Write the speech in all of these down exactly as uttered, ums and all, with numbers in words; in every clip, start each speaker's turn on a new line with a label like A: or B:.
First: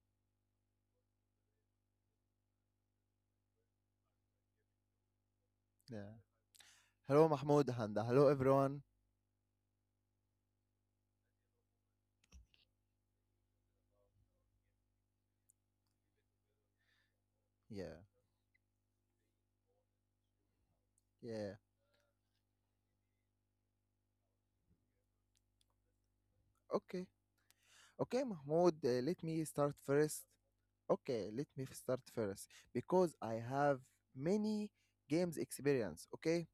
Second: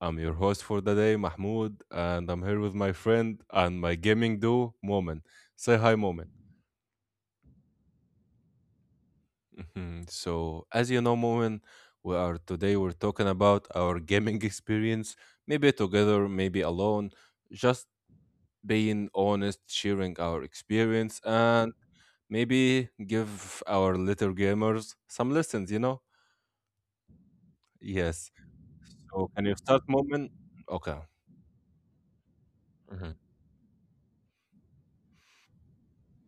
A: I'm your host for the day, Mahmoud, and I'm here with my friend and my gaming duo, Moment. Say hi,
B: Yeah.
A: Moment.
B: Hello, Mahmoud, and hello, everyone.
A: Mhm. So, as you know, Moment, we are today we're talking about our gaming experience, maybe together, maybe alone,
B: Yeah,
A: just being honest, sharing our experience,
B: yeah.
A: and maybe give our little gamers some lessons, you know?
B: Okay, okay,
A: Yes.
B: Mahmoud. Uh, let me
A: So, can
B: start
A: you start,
B: first.
A: Moment? Okay.
B: Okay, let me start first because I
A: Mm-hmm.
B: have many games experience. Okay,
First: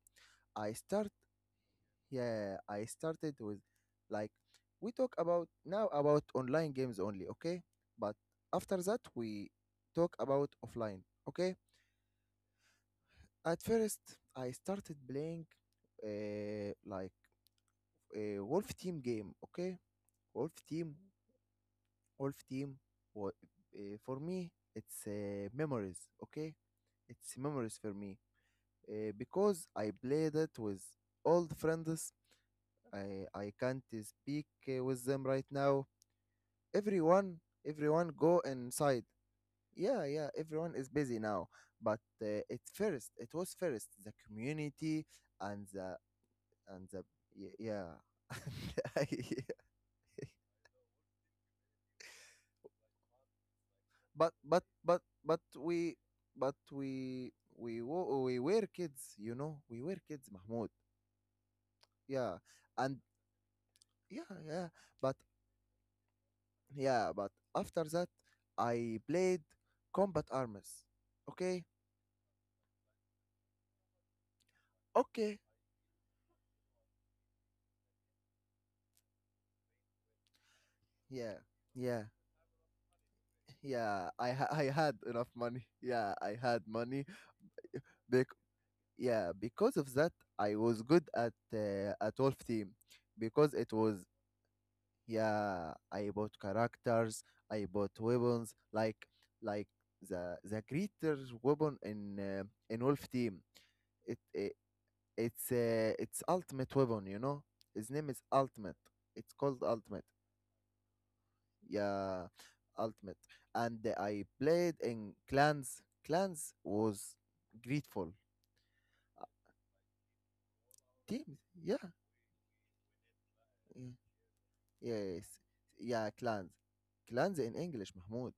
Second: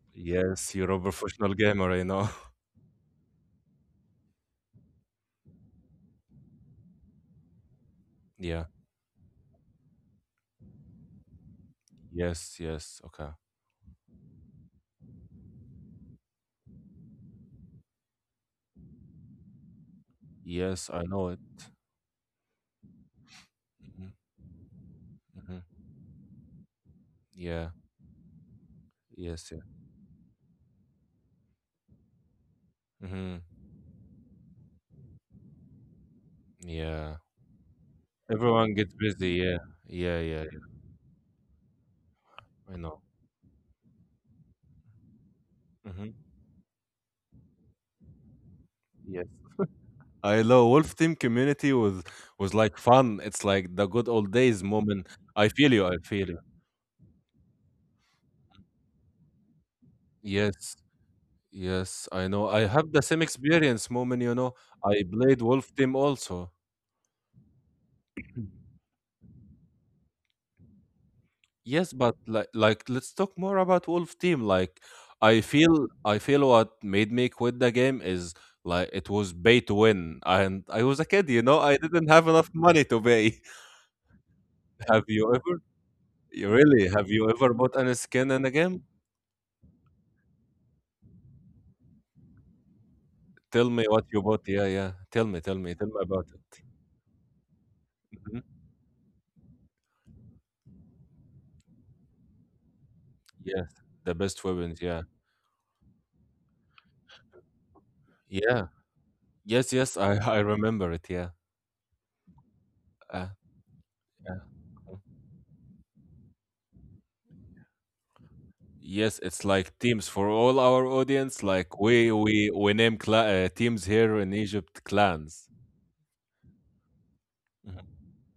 B: I
A: Yes, you're a
B: start.
A: professional gamer, I know.
B: Yeah, I started with, like, we talk about now about online games only. Okay, but
A: Yeah.
B: after that we talk about offline. Okay,
A: Yes, yes. Okay.
B: at first I started playing uh, like a Wolf Team game. Okay. Wolf
A: Yes,
B: Team,
A: I know it.
B: Wolf Team, wa- uh,
A: Hmm.
B: for me, it's uh,
A: Hmm.
B: memories, okay? It's
A: Yeah.
B: memories for me uh,
A: Yes, yeah.
B: because I played it with old friends. I
A: Hmm.
B: I can't speak uh, with them right now.
A: Yeah.
B: Everyone, everyone go
A: Everyone gets
B: inside.
A: busy. Yeah.
B: Yeah,
A: Yeah,
B: yeah,
A: yeah. Yeah.
B: everyone is busy now. But uh, it
A: I know.
B: first, it was first the community and the
A: Hmm.
B: and the y- yeah
A: Yes. I know. Wolf Team community was was like fun. It's like the good old
B: but
A: days,
B: but but
A: Moment.
B: but
A: I feel you. I
B: we
A: feel you.
B: but we we wo- we were kids, you know we were kids, Mahmoud.
A: Yes. Yes, I
B: Yeah.
A: know. I have
B: And,
A: the same experience, moment,
B: yeah,
A: you know.
B: yeah,
A: I
B: but,
A: played Wolf Team also.
B: yeah, but after that I played Combat Arms. Okay.
A: Yes, but like, like let's talk more about Wolf Team. Like
B: Okay,
A: I feel I feel what made me quit the game is like it was pay to win and I was a kid,
B: yeah,
A: you know, I
B: yeah,
A: didn't have enough money to pay.
B: yeah. i ha- I had
A: Have
B: enough
A: you ever
B: money. Yeah, I
A: you
B: had
A: really
B: money.
A: have you ever bought any
B: Bec-
A: skin in a game?
B: yeah, because of that I was good at uh, at wolf Team because
A: Tell
B: it
A: me
B: was.
A: what you bought. Yeah, yeah. Tell me, tell
B: Yeah,
A: me, tell me
B: I
A: about
B: bought
A: it.
B: characters, I bought
A: Mhm.
B: weapons, like, like the the greater weapon in uh, in wolf Team.
A: Yes, the
B: it,
A: best
B: it
A: weapons, yeah.
B: it's uh, it's ultimate weapon, you know his name is
A: Yeah.
B: ultimate, it's called
A: Yes, yes,
B: ultimate.
A: I I remember it, yeah.
B: Yeah, ultimate.
A: Uh,
B: And I
A: yeah.
B: played in clans. Clans was grateful
A: Yes, it's like teams for all our
B: team.
A: audience. Like
B: Yeah,
A: we we we name cla- uh, teams
B: yeah,
A: here in Egypt
B: yeah, yes,
A: clans.
B: yeah. Clans. Clans in English,
A: Mhm.
B: Mahmoud.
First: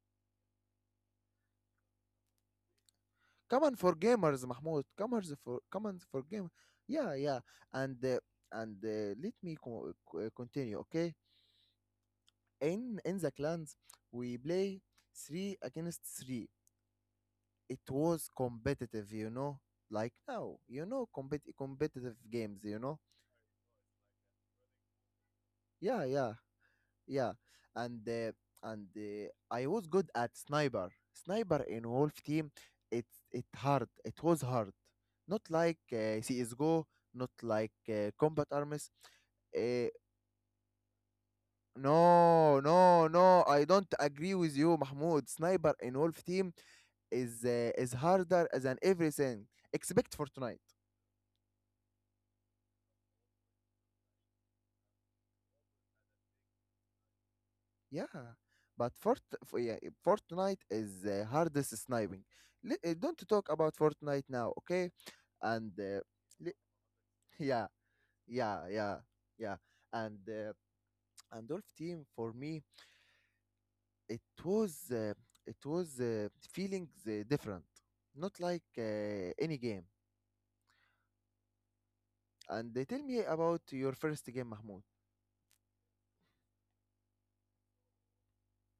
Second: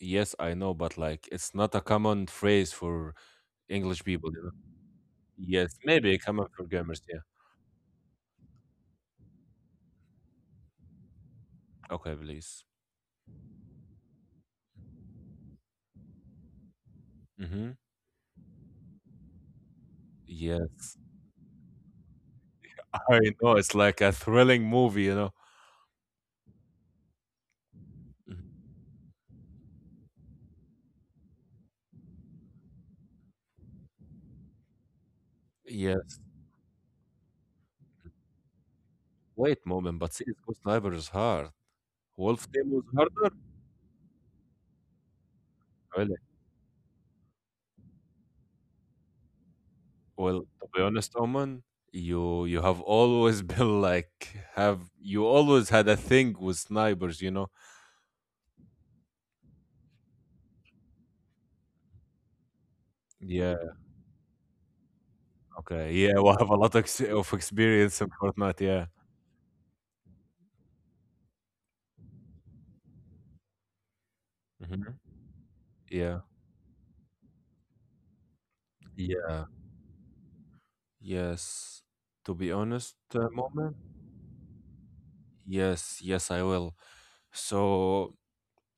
A: Yes, I know, but like it's not a common phrase for
B: Common for
A: English people. You
B: gamers,
A: know?
B: Mahmoud. Common for,
A: Yes,
B: common
A: maybe
B: for
A: common
B: game.
A: for gamers.
B: Yeah,
A: Yeah.
B: yeah. And uh, and uh, let me co- co- uh, continue, okay?
A: Okay, please.
B: In in the clans we play three against three.
A: Mm-hmm.
B: It was competitive, you know like now, you
A: Yes,
B: know compet- competitive games, you know
A: I know. It's like a thrilling movie. You know.
B: Yeah, yeah, yeah. and uh,
A: Mhm.
B: and uh, I was good at sniper sniper in Wolf Team. it it hard it was hard, not like
A: Yes.
B: uh, CS:GO, not like uh, Combat Arms.
A: Wait,
B: uh,
A: Moment, but C S:G O Sniper is hard. Wolf
B: no,
A: Team was
B: no,
A: harder.
B: no, I don't agree with you, Mahmoud. Sniper in Wolf Team is uh, is harder than everything except
A: Well,
B: Fortnite.
A: to be honest, Oman, you you have always been like, have you always had a thing with snipers, you know?
B: Yeah, but Fort, f- yeah, Fortnite is the hardest sniping. Li- uh, Don't talk
A: Yeah.
B: about Fortnite now, okay? and
A: Okay.
B: uh,
A: Yeah, we have
B: li-
A: a lot of, ex- of
B: yeah,
A: experience in
B: yeah,
A: Fortnite. Yeah.
B: yeah, yeah. and uh, and Dolph team for me, it was
A: Hmm.
B: uh, it was
A: Yeah.
B: uh, feelings uh, different, not like uh,
A: Yeah.
B: any game.
A: Yes. To be
B: And they
A: honest,
B: tell me
A: uh,
B: about
A: moment.
B: your first game, Mahmoud.
A: Yes. Yes, I will. So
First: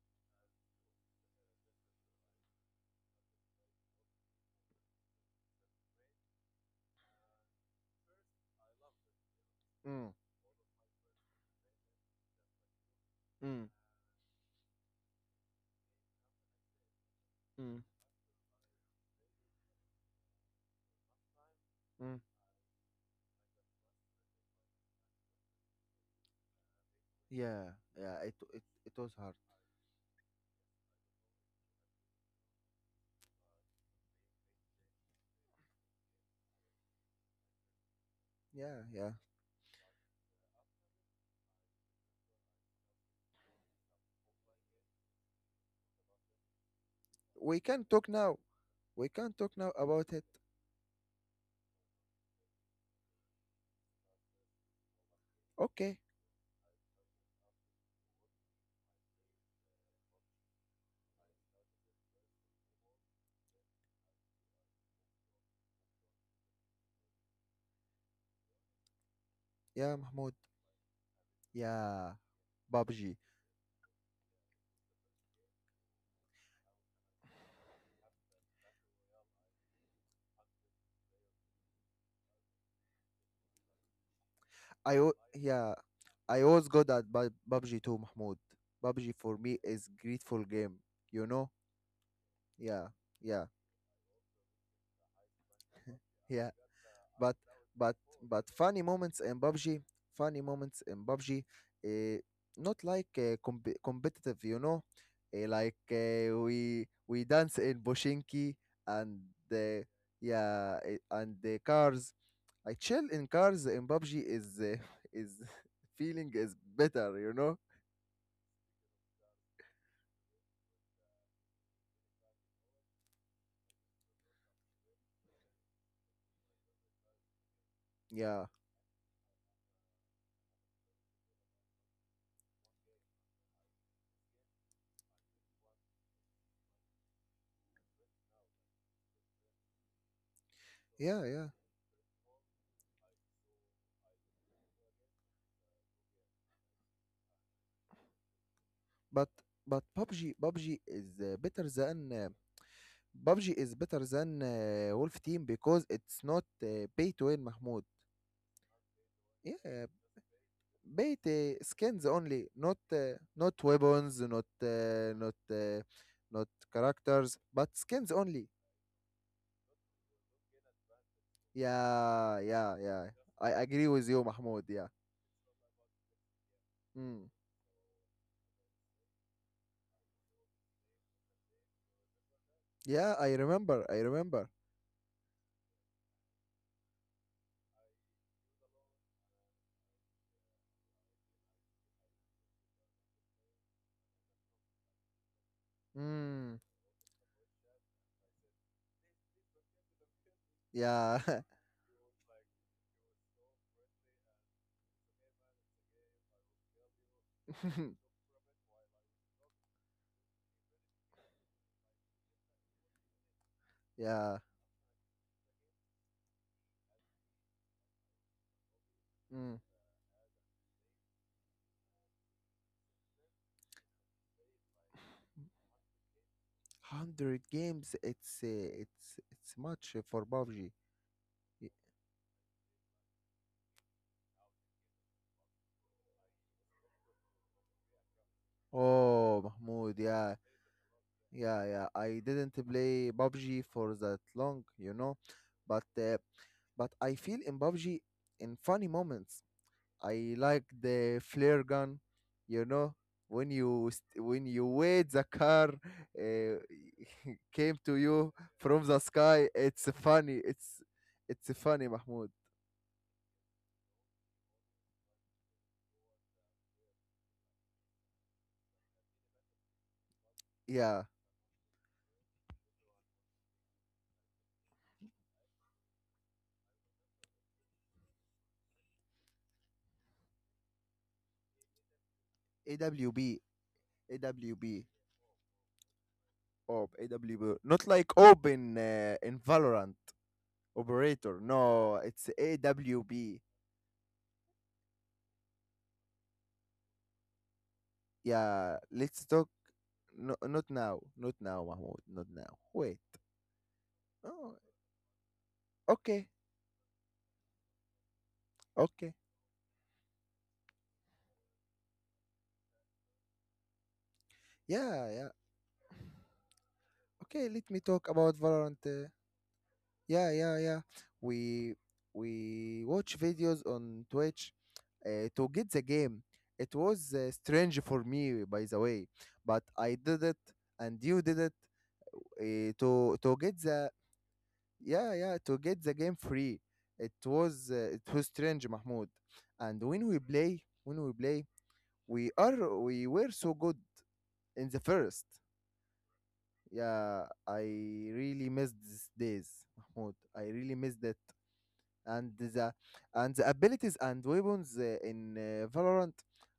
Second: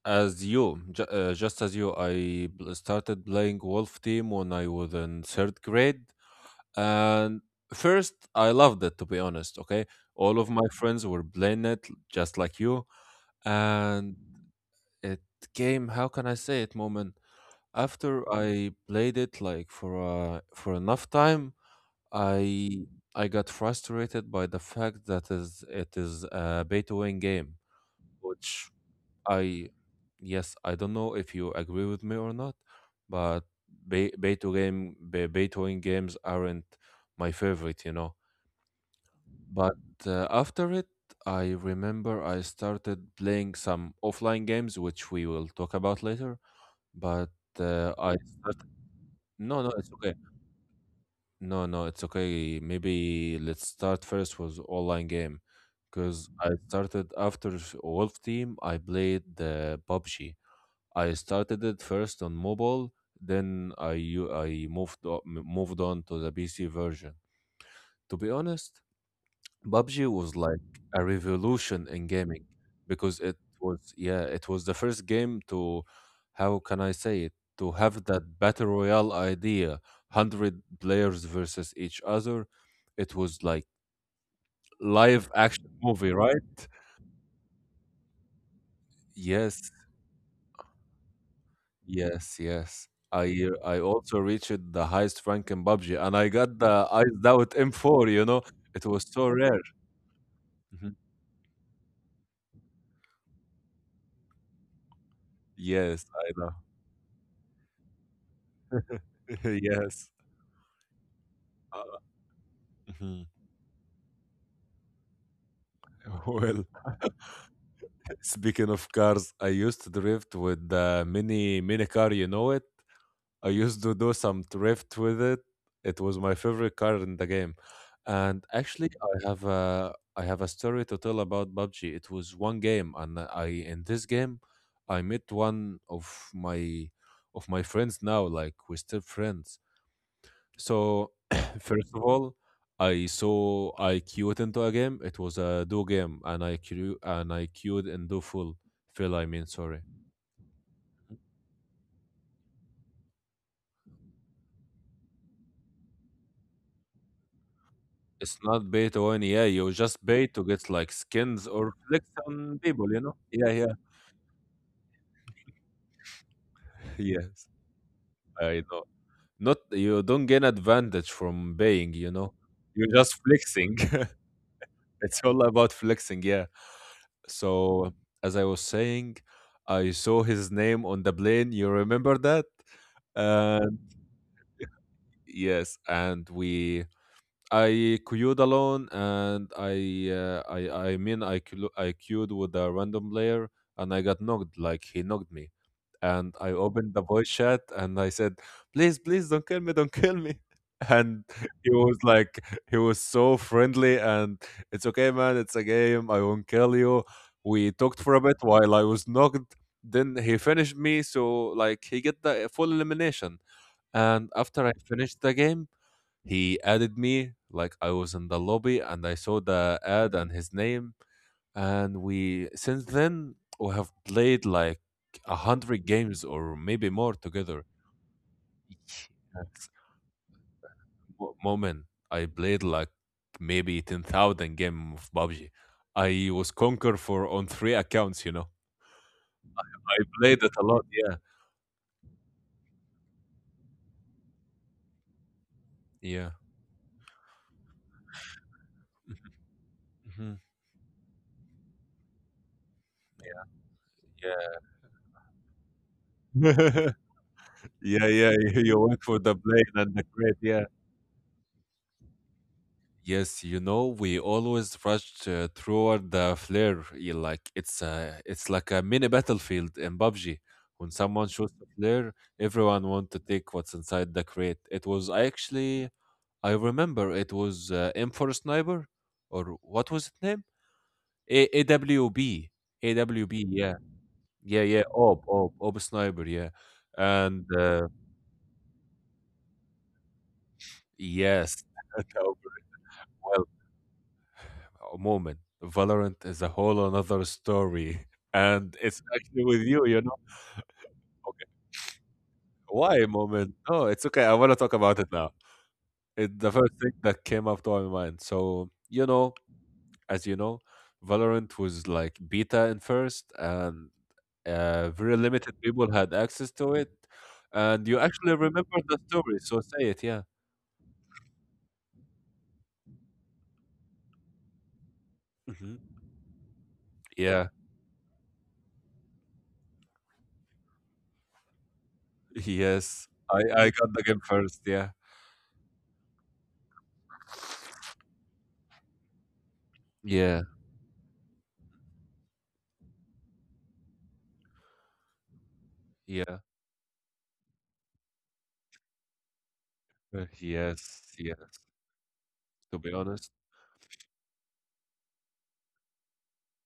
A: as you, ju- uh, just as you, I bl- started playing Wolf Team when I was in third grade. And first, I loved it, to be honest. Okay.
B: Mm.
A: All of my friends were playing it just like you.
B: Mm.
A: And it came, how can I say it, moment?
B: Mm.
A: After I played it like for uh, for enough time,
B: Mm.
A: I I got frustrated by the fact that is it is a pay to win game,
B: Yeah, yeah. It, it
A: which
B: it was hard.
A: I yes, I don't know if you agree with me or not, but pay, pay to game pay to win games aren't my favorite, you know
B: Yeah, yeah,
A: but uh, after it, I remember I started playing some offline games, which we will talk about later. But
B: we can
A: uh,
B: talk
A: I
B: now
A: started.
B: we can talk
A: No, no,
B: now
A: it's okay.
B: about it,
A: No, no, it's okay. Maybe let's start first with online game,
B: okay?
A: because I started after s- Wolf Team. I played the PUBG. I started it first on mobile. Then I u- I moved o- m- moved on to the P C version. To be honest,
B: Yeah,
A: PUBG was
B: Mahmoud.
A: like a revolution in
B: Yeah,
A: gaming because
B: P U B G.
A: it was yeah it was the first game to, how can I say it, to have that battle royale idea. One hundred players versus each other. It was like
B: I al-
A: live action
B: yeah,
A: movie,
B: I
A: right?
B: always got at Bu- P U B G too, Mahmoud. P U B G for me
A: yes
B: is grateful game, you know?
A: yes yes
B: Yeah, yeah,
A: I uh, I also reached the highest rank in PUBG and I
B: yeah.
A: got the eyes
B: But
A: out
B: but
A: M4 you know
B: but
A: it
B: funny
A: was
B: moments
A: so
B: in
A: rare.
B: P U B G, funny moments
A: Mhm.
B: in P U B G, uh, not like uh, comp- competitive, you know? Uh, like,
A: Yes, I
B: uh,
A: know.
B: we we dance in Boshinki, and uh,
A: Yes.
B: yeah, eh, and the
A: Uh,
B: cars. I chill
A: mhm.
B: in cars in P U B G, is uh, is feeling is
A: Well,
B: better, you know?
A: speaking of cars, I used to drift with the mini mini car, you know it. I used to do some drift with it. It was my favorite car in the game. And
B: Yeah.
A: actually, I have a I have a story to tell about PUBG. It was one game, and I in this game, I met one of my of my friends now. Like we're still friends. So,
B: Yeah, yeah.
A: first of all, I saw I queued into a game. It was a do game, and I queued and I queued in do full fill, I
B: But
A: mean, sorry,
B: but P U B G P U B G is uh, better than uh, P U B G is better than uh, Wolf Team because it's not uh, pay to win, Mahmoud.
A: it's not pay to win. Yeah, you
B: Yeah,
A: just pay to get like
B: pay
A: skins
B: to
A: or flex
B: skins only,
A: on
B: not
A: people. You know?
B: uh,
A: Yeah,
B: not
A: yeah,
B: weapons, not uh, not uh, not characters,
A: yes.
B: but skins only.
A: I know. Not, you don't gain advantage from paying. You know,
B: Yeah, yeah,
A: you're
B: yeah.
A: just
B: I
A: flexing.
B: agree with you, Mahmoud. Yeah.
A: It's all about flexing. Yeah.
B: Mm.
A: So as I was saying, I saw his name on the plane. You remember that?
B: Yeah, I
A: Uh,
B: remember. I remember.
A: Yes, and we I queued alone, and I uh, I I mean I queu- I queued with a random player, and I got knocked. Like he knocked me, and I
B: Mm.
A: opened the voice chat, and I said, "Please, please, don't kill me, don't kill me." And
B: Yeah.
A: he was like, he was so friendly, and, "It's okay, man. It's a game. I won't kill you." We talked for a bit while I was knocked. Then he finished me, so like he get the full elimination. And
B: Yeah.
A: after I finished the game, he added me, like I was in the lobby and I saw
B: Mm.
A: the ad and his name. And we, since then, we have played like a hundred games or maybe more
B: one hundred
A: together.
B: games, it's uh, it's it's
A: That's
B: much for P U B G.
A: mo-
B: Y-
A: moment I played like maybe ten thousand game of PUBG. I was conquer for on three accounts, you know.
B: oh,
A: I
B: Mahmoud, yeah,
A: played it a lot, yeah.
B: yeah, yeah, I didn't play P U B G for that long, you know but uh,
A: Yeah.
B: but I feel in P U B G, in funny moments,
A: Mhm.
B: I like the flare gun, you know when you st- when
A: Yeah.
B: you wait the car uh, came to
A: Yeah. Yeah,
B: you
A: yeah. You
B: from
A: went
B: the
A: for the
B: sky.
A: plane
B: It's
A: and the crate,
B: funny,
A: yeah.
B: it's it's funny, Mahmoud.
A: Yes, you know, we always rush uh, toward the flare. Yeah, like it's a, it's like a mini battlefield in PUBG. When
B: Yeah.
A: someone shoots a flare, everyone want to take what's inside the crate. It was actually, I remember it was uh, M four Sniper, or what was its name? A- AWB,
B: A W B,
A: A W B. Yeah,
B: A W
A: yeah, yeah.
B: B.
A: Ob, Ob, Ob Sniper. Yeah,
B: Orb,
A: and
B: A W.
A: uh,
B: Not like open in, uh, in Valorant operator.
A: yes,
B: No, it's A W B.
A: Moment, Valorant is a whole another story and
B: Yeah,
A: it's
B: let's
A: actually
B: talk.
A: with you, you know.
B: No, not now. Not now, Mahmoud. Not now.
A: Why,
B: Wait.
A: Moment? No, it's okay. I want to
B: Oh,
A: talk about it now.
B: okay.
A: It's the first thing that came up to my mind. So, you
B: Okay.
A: know, as you know, Valorant was like beta in first, and uh,
B: yeah,
A: very
B: yeah.
A: limited people had access to it.
B: Okay, let me
A: And you
B: talk
A: actually
B: about
A: remember
B: Valorant.
A: the
B: Uh,
A: story, so say it, yeah.
B: yeah, yeah, yeah. We we watch videos on Twitch uh, to get the
A: Hmm.
B: game. It was uh,
A: Yeah.
B: strange for me, by the way, but I did it, and you did it, eh,
A: Yes.
B: to
A: I
B: to get
A: I got
B: the,
A: the game first, yeah.
B: yeah, yeah, to get the game free. It was uh, it was strange, Mahmoud. And when we
A: Yeah.
B: play, when we play we are, we were so good in the first.
A: Yeah.
B: Yeah, I really missed these days, Mahmoud.
A: Uh,
B: I really
A: Yes,
B: missed it.
A: yeah.
B: And the,
A: To be honest,
B: and the abilities and weapons uh, in uh, Valorant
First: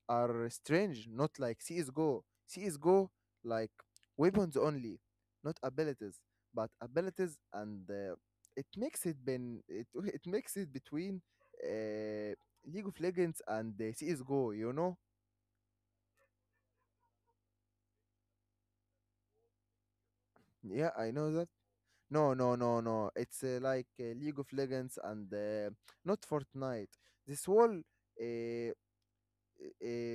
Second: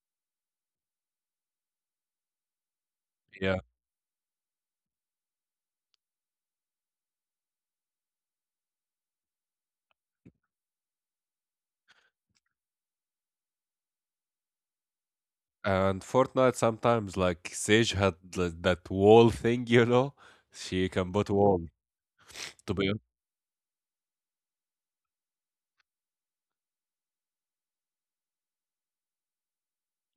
B: are strange, not like CS:GO. CS:GO,
A: yeah,
B: like, weapons only, not abilities, but abilities and uh, it makes it been it it makes it between uh, League of Legends and uh, C S:GO. You know?
A: and Fortnite sometimes like Sage had like, that wall thing, you know. She
B: Yeah, I
A: can put
B: know that.
A: wall
B: No, no,
A: to
B: no,
A: be hon-
B: no. It's uh, like uh, League of Legends and uh, not Fortnite. This wall, uh, uh,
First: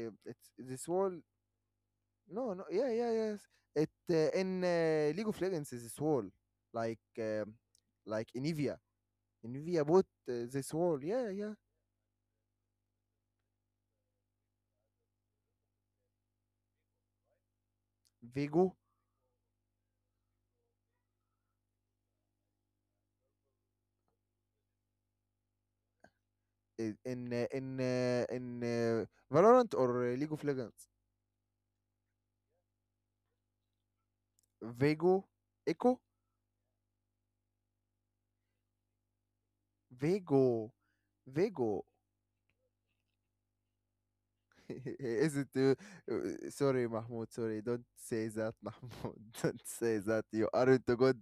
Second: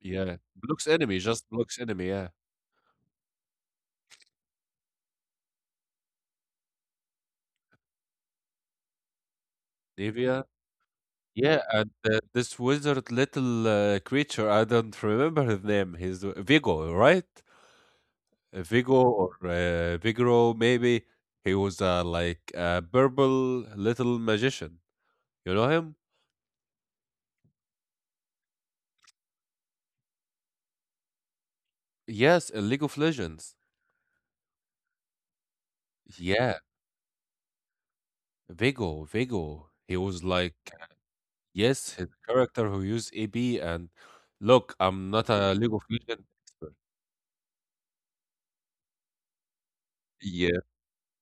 A: yeah, blocks
B: this wall.
A: enemy, just blocks enemy. Yeah.
B: No, no, yeah, yeah, yes. It, uh, in uh, League of Legends is this wall, like, um, like in Evia, bought
A: Nivea.
B: uh, this wall. Yeah, yeah.
A: Yeah, and uh, this wizard little uh, creature, I don't remember his name. He's uh, Vigo, right? Uh,
B: Vego.
A: Vigo or uh, Vigro, maybe. He was uh, like a purple little magician. You know him?
B: I- in uh, in uh, in uh, Valorant or uh, League of Legends?
A: Yes, in League of Legends.
B: Vego, Echo,
A: Yeah, Vigo, Vigo. He was like.
B: Vego, Vego.
A: Yes, his character who used A B and look, I'm not
B: Is it?
A: a League
B: Uh,
A: of
B: uh,
A: Legends expert.
B: Sorry, Mahmoud. Sorry, don't say that, Mahmoud. Don't say that. You
A: Yeah,
B: aren't good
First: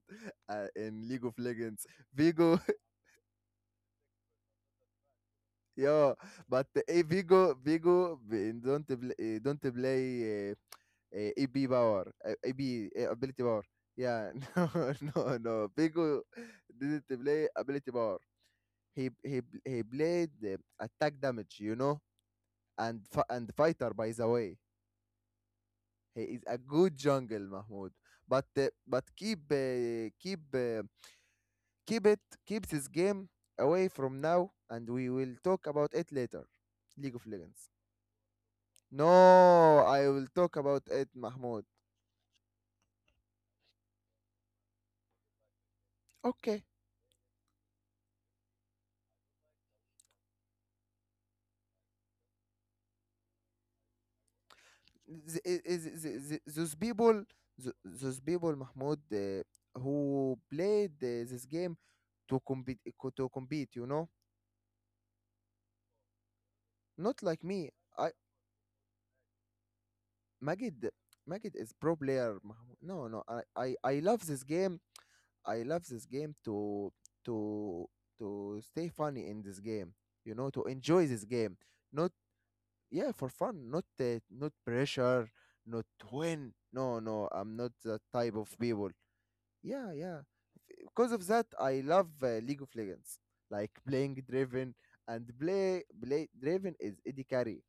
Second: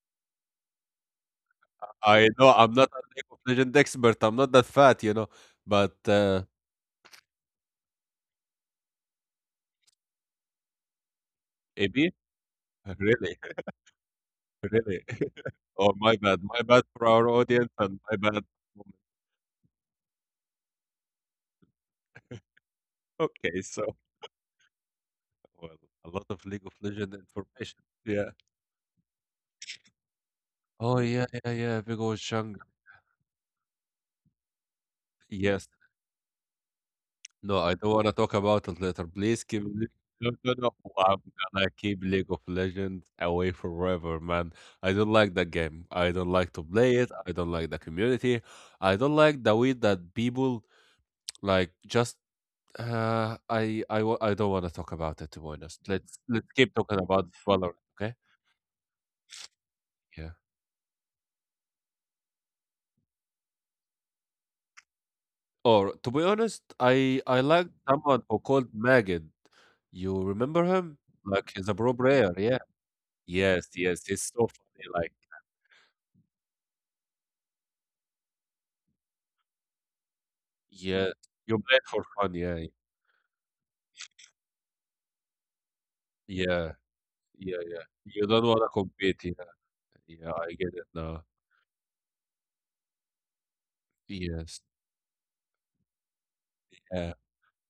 B: uh, in League of Legends.
A: I know
B: Vigo.
A: I'm not a League of Legends expert. I'm not that fat, you know. But
B: Yeah,
A: uh,
B: but, eh, Vigo, Vigo b- don't play, eh, don't play uh, A B
A: A B,
B: power, uh, A B, eh,
A: really,
B: ability power. Yeah, no,
A: really.
B: no, no.
A: Oh, my
B: Vigo
A: bad, my bad for
B: didn't
A: our
B: play
A: audience
B: ability
A: and my
B: power.
A: bad. For me.
B: He he he played, eh, attack damage, you know, and fi- and
A: Okay,
B: fighter.
A: so,
B: By the way,
A: well, a
B: he
A: lot of
B: is a
A: League of
B: good
A: Legends
B: jungle,
A: information.
B: Mahmoud.
A: Yeah.
B: But, eh, but keep, uh, keep uh,
A: Oh yeah, yeah, yeah. Big
B: keep
A: old
B: it
A: Chung.
B: keep this game away from now, and we will
A: Yes.
B: talk about it later. League of
A: No,
B: Legends.
A: I don't wanna talk about it later. Please keep
B: No,
A: Le-
B: I
A: no,
B: will
A: no,
B: talk
A: no.
B: about it,
A: I'm
B: Mahmoud.
A: gonna keep League of Legends away forever, man. I don't like that game. I don't like to
B: Okay.
A: play it. I don't like the community. I don't like the way that people like just uh I I wa- I don't want to talk about it, to be
B: Th- i-
A: honest.
B: i- th-
A: Let's
B: th- th-
A: let's keep
B: Those
A: talking
B: people,
A: about Valorant,
B: th-
A: okay?
B: those people, Mahmoud, uh,
A: Yeah.
B: who played uh, this game to compete, eh, co- to compete, you know,
A: Or to be honest, I
B: not
A: I
B: like
A: like
B: me. I
A: someone who called Magid. You remember
B: Magid,
A: him? Like
B: Magid
A: he's a
B: is
A: pro
B: pro
A: player,
B: player,
A: yeah.
B: Mahmoud. No, no, I,
A: Yes,
B: I, I
A: yes. He's
B: love this
A: so
B: game.
A: funny. Like,
B: I love this game to, to to stay funny in this game, you know, to enjoy
A: yeah,
B: this game,
A: you play for
B: not,
A: fun, yeah,
B: yeah, for fun, not uh, not pressure, not win,
A: yeah,
B: no, no,
A: yeah,
B: I'm not
A: yeah.
B: that
A: You
B: type
A: don't
B: of
A: want to
B: people.
A: compete, yeah,
B: Yeah, yeah,
A: yeah. I get it
B: because
A: now.
B: of that I love uh, League of Legends, like playing
A: Yes,
B: Draven, and play play Draven is
A: yeah.
B: Eddie carry.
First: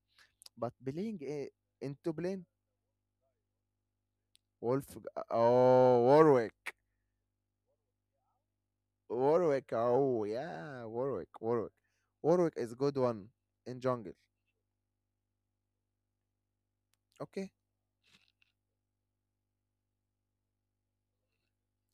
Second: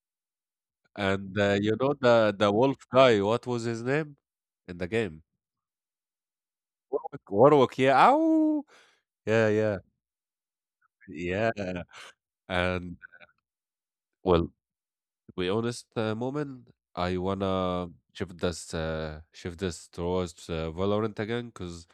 B: But playing
A: And uh, you
B: uh,
A: know
B: into
A: the
B: playing
A: the wolf guy, what was his name in the
B: wolf.
A: game?
B: Oh, Warwick.
A: Warwick, Warwick, yeah. Ow, yeah,
B: Warwick,
A: yeah,
B: oh, yeah, Warwick,
A: yeah.
B: warwick warwick is good
A: And
B: one in jungle.
A: well, to be honest, uh, moment, I
B: Okay,
A: wanna shift this, uh, shift this towards uh, Valorant again, because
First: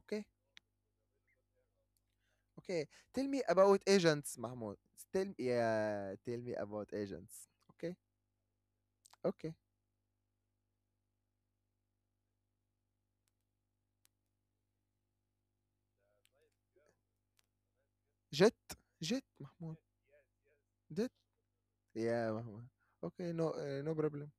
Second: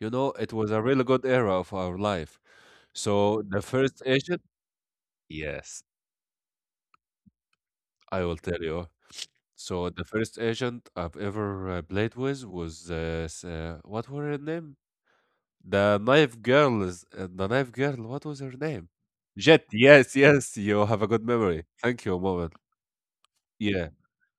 A: you know it was a really good era of our life.
B: Okay, tell
A: So
B: me
A: the
B: about
A: first
B: agents,
A: agent,
B: Mahmoud. Tell me,
A: yes.
B: yeah, tell me about agents. Okay,
A: I will tell you.
B: okay.
A: So the first agent I've ever uh, played with was uh, s- uh, what were her name? The knife girl is uh, the knife girl. What was her
B: Jet,
A: name?
B: Jet,
A: Jet.
B: Mahmoud.
A: Yes, yes. You have a
B: Jet,
A: good memory. Thank you,
B: yeah,
A: Moment.
B: Mahmoud. Okay, no, uh,
A: Yeah.
B: no problem.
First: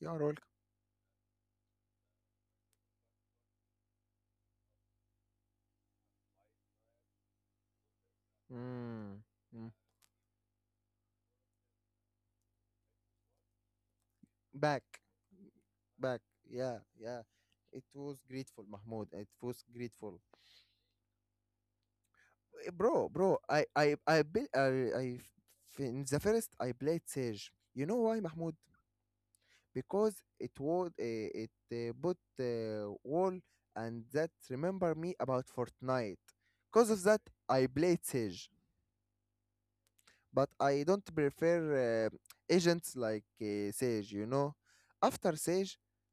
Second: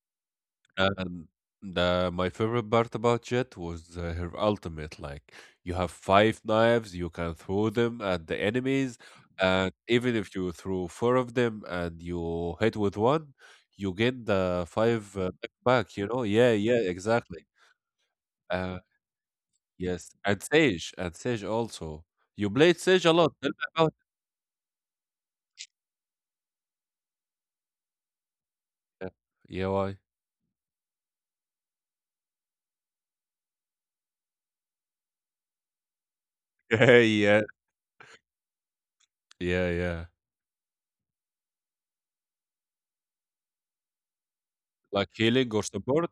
B: You are welcome.
A: And the my favorite part about Jet was uh, her ultimate. Like you have five knives, you can throw them at the enemies,
B: Mm. Mm.
A: and even if you throw four of them and you hit with one, you get the
B: Back,
A: five uh, back. You
B: back.
A: know? Yeah,
B: Yeah,
A: yeah,
B: yeah.
A: exactly.
B: It was grateful,
A: Uh,
B: Mahmoud. It was
A: yes,
B: grateful.
A: and Sage, and Sage also. You
B: Eh,
A: played Sage
B: bro,
A: a lot.
B: bro.
A: Tell me
B: I,
A: about
B: I, I, built, I, I f- In the first I played Sage. You know why, Mahmoud?
A: it. Yeah, why?
B: Because it would, uh, it uh, put uh, wall, and that remember me about Fortnite. Because
A: Yeah,
B: of that,
A: yeah,
B: I played Sage,
A: yeah, yeah.
B: but I don't prefer uh, agents like uh, Sage. You know,
A: Like
B: after
A: healing or
B: Sage,
A: support?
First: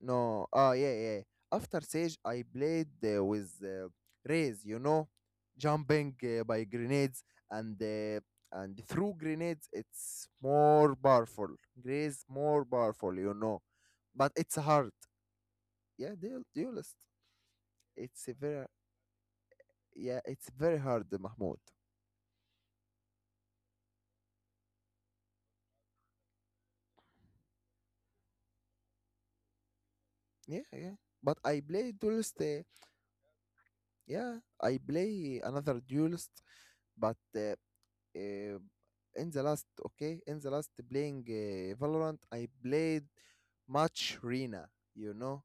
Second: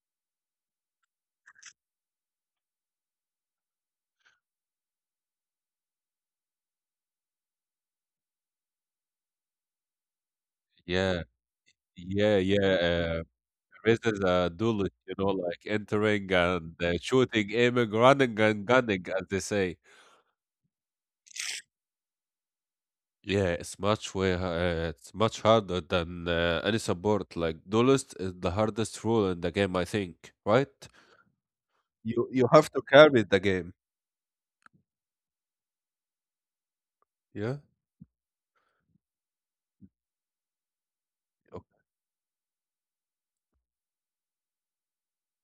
B: no, ah, yeah, yeah. Yeah. After Sage, I played uh, with uh, Raze. You know, jumping uh, by grenades and. Uh, and through grenades it's more
A: Yeah,
B: powerful. Grace
A: yeah,
B: more powerful,
A: yeah.
B: you know,
A: Raised as
B: but
A: a,
B: it's hard.
A: you know, like
B: Yeah,
A: entering
B: dual,
A: and uh,
B: duelist.
A: shooting, aiming,
B: It's a
A: running
B: very,
A: and gunning, as they say.
B: yeah, it's very hard, Mahmoud.
A: Yeah, it's much way, uh, it's much harder than uh, any support. Like duelist is the hardest rule in the game, I think,
B: Yeah,
A: right?
B: yeah. But I play
A: You
B: duelist.
A: you
B: Uh,
A: have to carry the game.
B: yeah, I play another duelist, but uh,
A: Yeah.
B: uh, in the last, okay, in the last playing
A: Okay.
B: uh, Valorant, I played much Rina. You know,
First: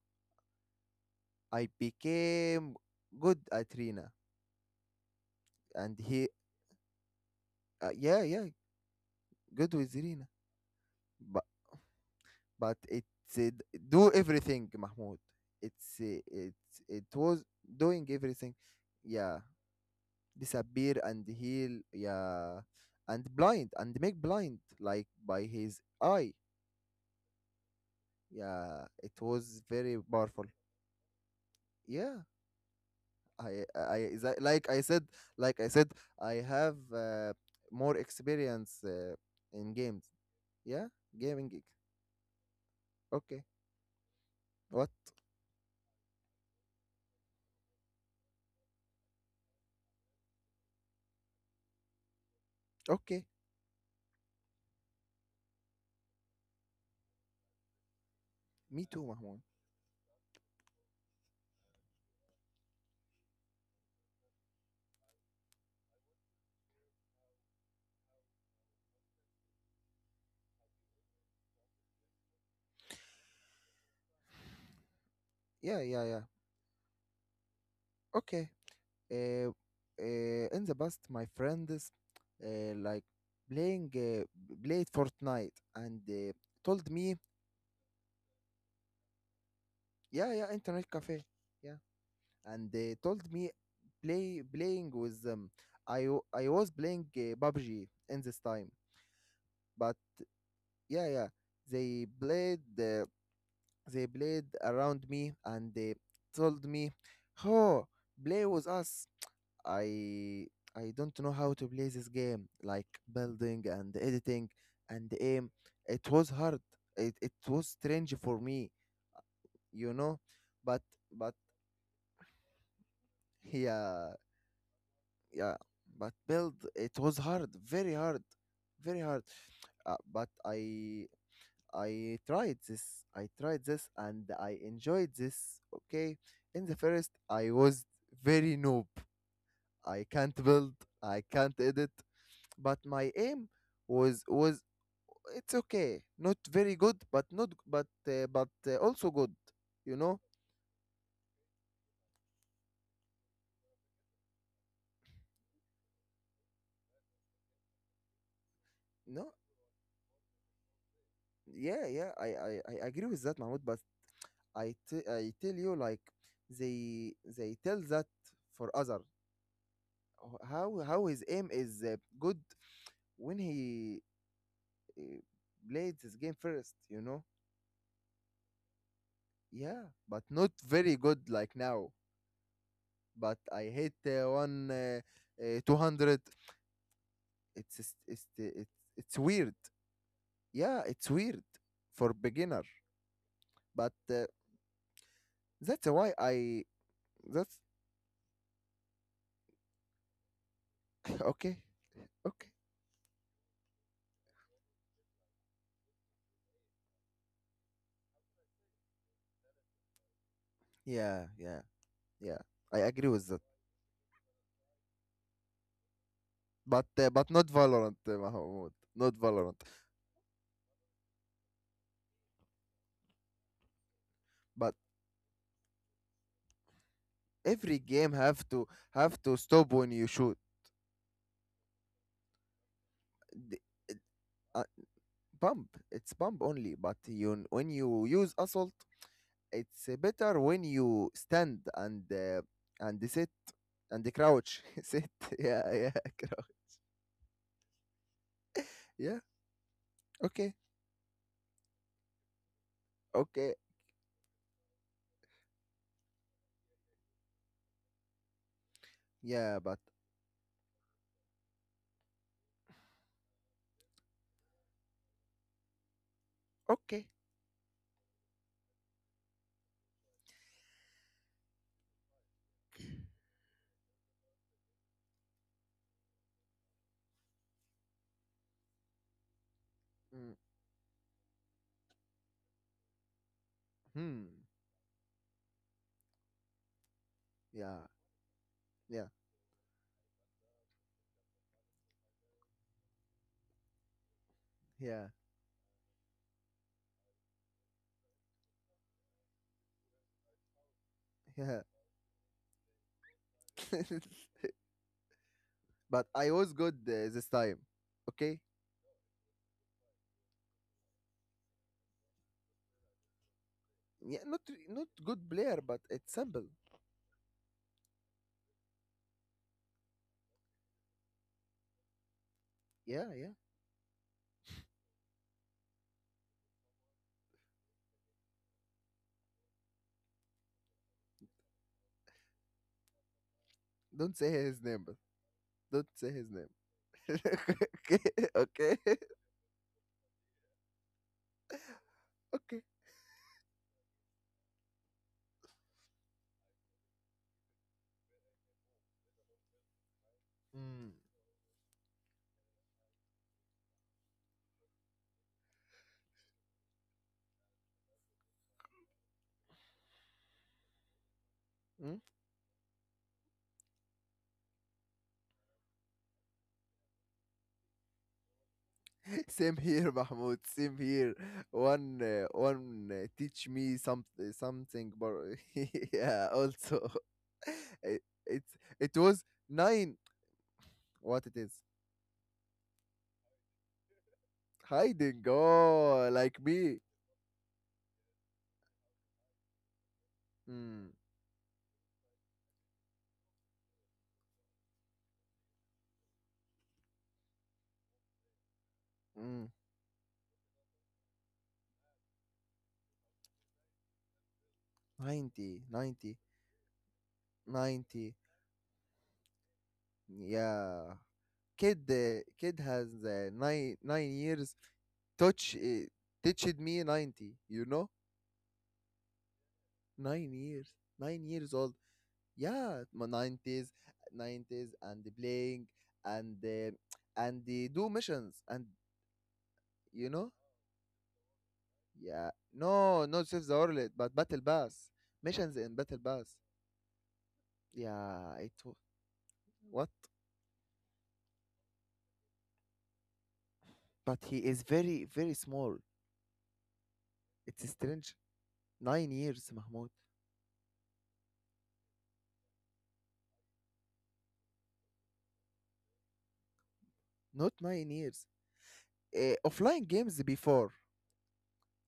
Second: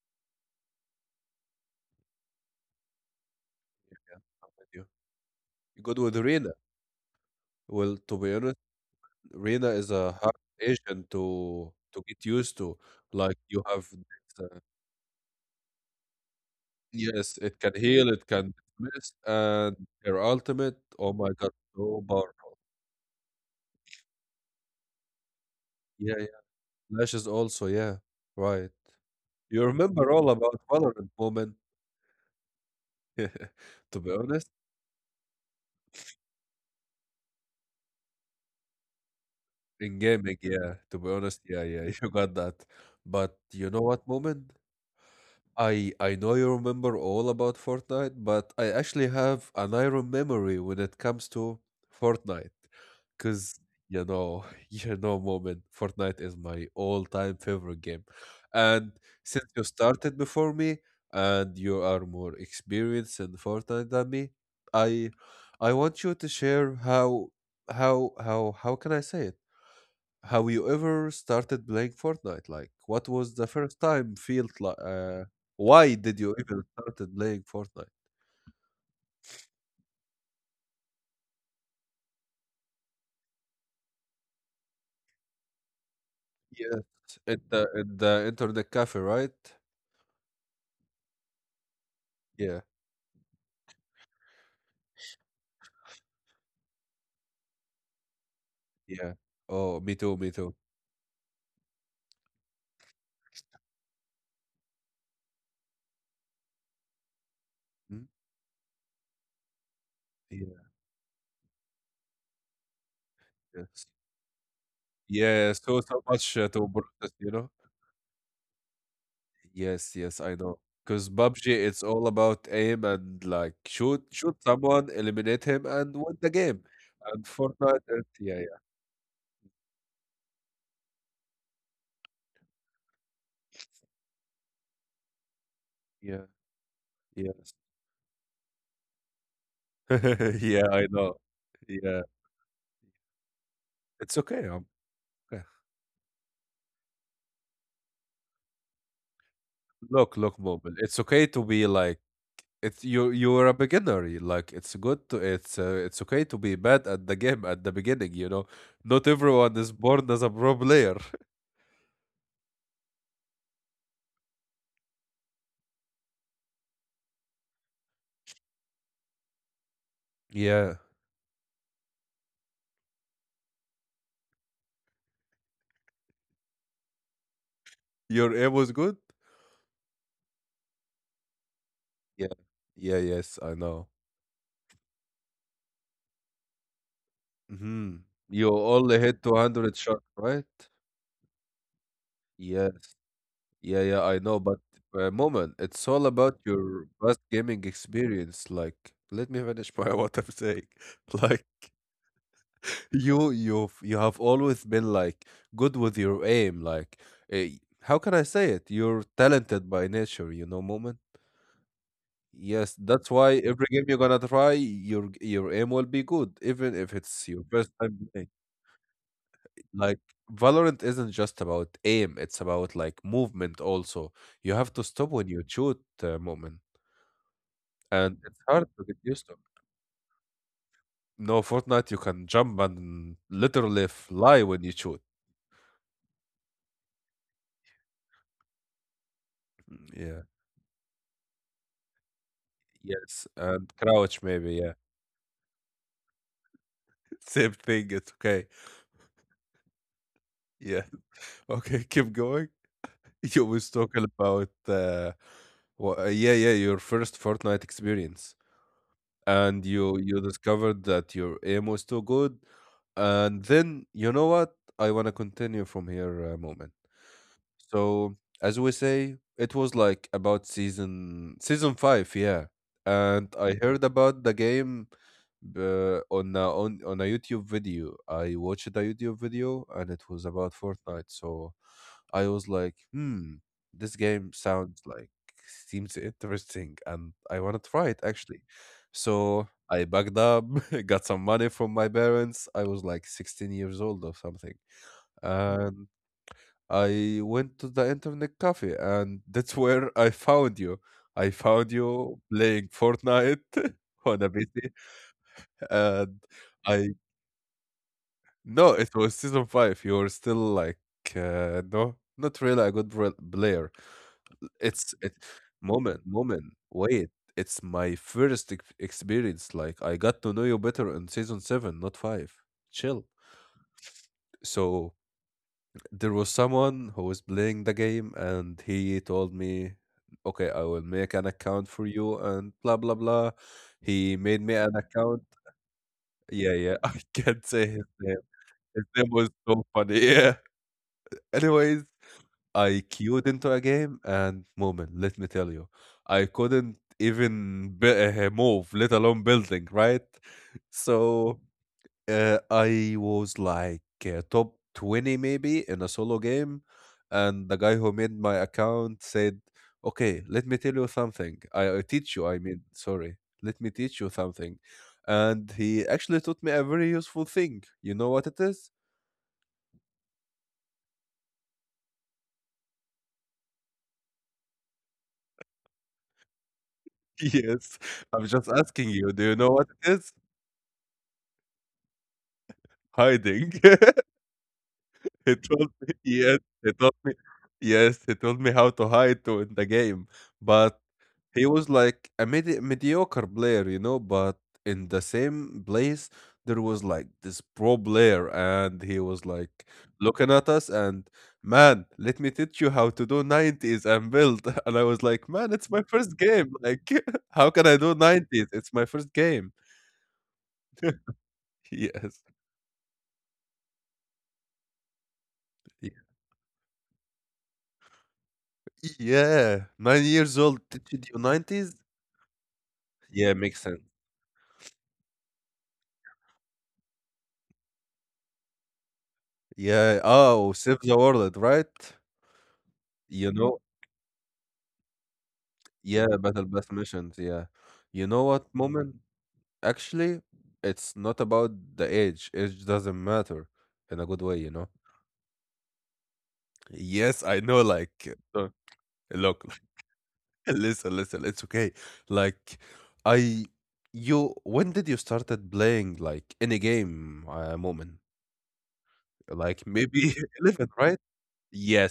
B: I became good at Rina,
A: with You You
B: and
A: good with
B: he,
A: Rina?
B: uh,
A: Well, to
B: yeah,
A: be
B: yeah,
A: honest, Rina
B: good
A: is
B: with
A: a
B: Rina.
A: hard agent to to get used
B: But
A: to.
B: it's
A: Like
B: uh,
A: you have.
B: do
A: this, uh,
B: everything, Mahmoud. It's uh, it's it
A: Yes,
B: was
A: it can
B: doing
A: heal, it
B: everything.
A: can dismiss,
B: Yeah,
A: and their ultimate,
B: disappear
A: oh
B: and
A: my god,
B: heal.
A: so powerful.
B: Yeah, and blind, and make blind, like, by his
A: Yeah, yeah.
B: eye.
A: Lashes also, yeah. Right.
B: Yeah, it was
A: You
B: very
A: remember all
B: powerful.
A: about Valorant, Moment.
B: Yeah, I I
A: To be
B: that,
A: honest,
B: like I said, like I said I have uh, more experience uh, in
A: in
B: games.
A: gaming, yeah.
B: Yeah,
A: To be honest,
B: gaming
A: yeah,
B: gig.
A: yeah, you got that. But
B: Okay,
A: you know what, Moment?
B: what?
A: I I know you remember all about Fortnite, but I actually have an iron memory when it comes to Fortnite.
B: Okay,
A: Cause you know, you know, Moment, Fortnite is my all-time favorite game.
B: me
A: And
B: too, Mahmoud.
A: since you started before me and you are more experienced in Fortnite than me, I I want you to share how how how how can I say it? How you ever started playing Fortnite? Like, what was the first time felt like? Uh,
B: Yeah,
A: why
B: yeah, yeah.
A: did you even started playing Fortnite?
B: Okay, uh, uh, in the past my friends, uh, like playing uh, played Fortnite and uh,
A: Yes,
B: told me.
A: at the at the internet cafe, right?
B: Yeah, yeah, internet cafe. Yeah,
A: Yeah,
B: and they told me, play, playing with them. I w- I was playing uh, P U B G in this time,
A: yeah. Oh, me
B: but,
A: too, me too.
B: yeah, yeah, they played uh, they played around me, and they told me, oh,
A: Mm,
B: play with us. I
A: yeah,
B: I don't know how to play this game, like, building
A: yes,
B: and editing and
A: yeah.
B: aim.
A: So so
B: It was
A: much uh,
B: hard.
A: to process,
B: It
A: you
B: it
A: know.
B: was strange for me,
A: Yes,
B: you
A: yes,
B: know.
A: I know.
B: But
A: Because
B: but
A: P U B G, it's all about aim and like shoot,
B: yeah,
A: shoot someone, eliminate
B: yeah.
A: him, and win
B: But
A: the
B: build,
A: game.
B: it was
A: And
B: hard,
A: Fortnite,
B: very
A: it,
B: hard,
A: yeah,
B: very hard. Uh, but I I tried this. I tried this and I enjoyed this. Okay.
A: yeah,
B: In the first,
A: yeah, yes.
B: I was very noob. I can't
A: Yeah,
B: build.
A: I know.
B: I can't edit.
A: Yeah.
B: But my aim
A: It's
B: was
A: okay,
B: was
A: um, yeah.
B: it's okay, not very good, but not but uh, but uh, also good you
A: Look,
B: know
A: look, Mu'min, it's okay to be like it's you you're a beginner. you- Like it's good to it's uh, it's okay to be bad at the game at the beginning, you know. Not
B: no
A: everyone is born as a pro player.
B: Yeah, yeah, i i, I agree with that, Mahmoud. But i t- I tell you, like they they tell that for other. Ho-
A: Yeah.
B: how how his aim is uh, good when he uh, played this game first you know
A: Your aim was good?
B: Yeah, but not very good like now.
A: Yeah. Yeah, yes,
B: But
A: I
B: I
A: know.
B: hit uh, one uh, uh, two hundred. it's s-
A: Hmm.
B: it's
A: You
B: the- it's
A: only
B: it's
A: hit
B: weird.
A: two hundred shots, right?
B: Yeah, it's weird for beginner,
A: Yes. Yeah,
B: but
A: yeah, I
B: uh,
A: know, but uh, Moment, it's
B: that's
A: all
B: why
A: about
B: I
A: your past
B: that's
A: gaming experience. Like, let me finish my what I'm saying. Like,
B: okay. Okay.
A: you, you, you have always been like good with your aim. Like, uh, how can I say it? You're talented by nature, you know, Moment.
B: Yeah, yeah, yeah.
A: Yes,
B: I
A: that's
B: agree with
A: why
B: that.
A: every game you're gonna try, your your aim will be good, even
B: But
A: if
B: uh,
A: it's
B: but
A: your
B: not
A: first
B: Valorant,
A: time
B: uh,
A: playing.
B: Mahmoud. Not Valorant.
A: Like, Valorant isn't just about aim; it's about like movement also. You have
B: But
A: to stop when you shoot uh, Moment.
B: every game
A: And it's
B: have
A: hard
B: to
A: to get
B: have
A: used to.
B: to stop when you shoot.
A: No, Fortnite, you can jump and
B: The-
A: literally
B: it-
A: fly when
B: uh,
A: you shoot.
B: Pump. It's pump only. But you when you use assault,
A: Mm,
B: it's uh,
A: yeah.
B: better when you stand and uh, and
A: Yes.
B: sit
A: And
B: and
A: crouch, maybe.
B: crouch
A: Yeah.
B: sit. Yeah, yeah, crouch.
A: Same thing. It's okay.
B: Yeah. Okay.
A: Yeah. Okay. Keep going. You
B: Okay.
A: was talking about, uh, wha- uh, yeah, yeah, your first Fortnite experience.
B: Yeah,
A: And
B: but
A: you you discovered that your aim was too good. And then, you know what? I want to continue from here, a moment.
B: okay.
A: So as we say, it was like about season season five, yeah. And I heard about the game uh, on a, on on a YouTube video. I watched a YouTube video and it was
B: Mm,
A: about Fortnite. So I was like, hmm, this
B: hmm,
A: game sounds like seems interesting, and I want to try
B: yeah,
A: it actually.
B: yeah,
A: So I backed up, got some money from my parents. I was like sixteen years old or something,
B: yeah,
A: and I went to the internet cafe, and that's where I found you. I
B: yeah.
A: found you playing Fortnite on a P C,
B: But
A: and
B: I was good
A: I
B: uh, this time. Okay.
A: no, it was season five. You were still like uh, no, not really a good re- player.
B: Yeah, not re- not
A: It's it
B: good player, but
A: Moment,
B: it's simple.
A: Moment, wait. It's my first ex- experience. Like I got to know you better in season seven, not five. Chill.
B: Yeah, yeah.
A: So there was someone who was playing the game, and he told me, okay, I will make an account for you and blah blah blah. He
B: Don't say
A: made me
B: his
A: an
B: name, but
A: account.
B: don't say his name.
A: Yeah, yeah. I can't say his
B: Okay.
A: name.
B: Okay.
A: His
B: Okay.
A: name was so funny. Yeah. Anyways,
B: Okay.
A: I queued into a game, and Moment, let me tell you, I couldn't even b- uh, move, let alone building, right? So uh, I was like uh, top twenty maybe in a solo game, and the guy who made my account said, "Okay, let me tell you something. I, I
B: Mm.
A: teach you. I mean, sorry, let me teach you something." And he actually taught me a very useful thing. You know what it is?
B: Same here, Mahmoud. Same here. One, uh, one. Uh, teach me some something, bro. Yeah. Also,
A: Yes,
B: it,
A: I'm just
B: it's...
A: asking
B: it
A: you. Do
B: was
A: you know what it
B: nine.
A: is?
B: What it is?
A: Hiding.
B: Hiding.
A: He told me.
B: Oh,
A: Yes,
B: like
A: he
B: me.
A: told me. Yes, he told me how to hide to in the game, but
B: Mm,
A: he was like a medi- mediocre player, you know, but in the same place there was like this pro player, and he was
B: mm.
A: like looking at us, and man, let me teach you how to do nineties and build. And I was like, man,
B: Ninety,
A: it's my first
B: ninety,
A: game. Like, how can I do
B: ninety.
A: nineties? It's my first game.
B: Yeah. Kid,
A: Yes.
B: uh, kid has uh, nine nine years. Touch, uh,
A: Y-
B: teached me ninety. You know,
A: Yeah. Nine
B: nine
A: years old
B: years.
A: teaching you
B: Nine years
A: nineties?
B: old. Yeah, my
A: Yeah, makes
B: nineties,
A: sense.
B: nineties, and the playing and the... and they do missions and
A: Yeah.
B: you know.
A: Oh, Save the World, right?
B: Yeah, no, not
A: You
B: save the
A: know,
B: world, but battle pass, missions in battle
A: yeah,
B: pass.
A: Battle Pass missions, yeah. You know
B: yeah
A: what,
B: it wa-
A: Moment?
B: what?
A: Actually, it's not about the age. Age doesn't matter in a good
B: But
A: way,
B: he
A: you
B: is
A: know?
B: very very small.
A: Yes, I know,
B: It's strange,
A: like, uh,
B: nine
A: look,
B: years Mahmoud.
A: listen, listen, it's okay. Like, I, you, when did you started playing, like, any game
B: Not
A: uh,
B: nine
A: Moment?
B: years Eh,
A: Like,
B: offline
A: maybe
B: games
A: eleven,
B: before.
A: right?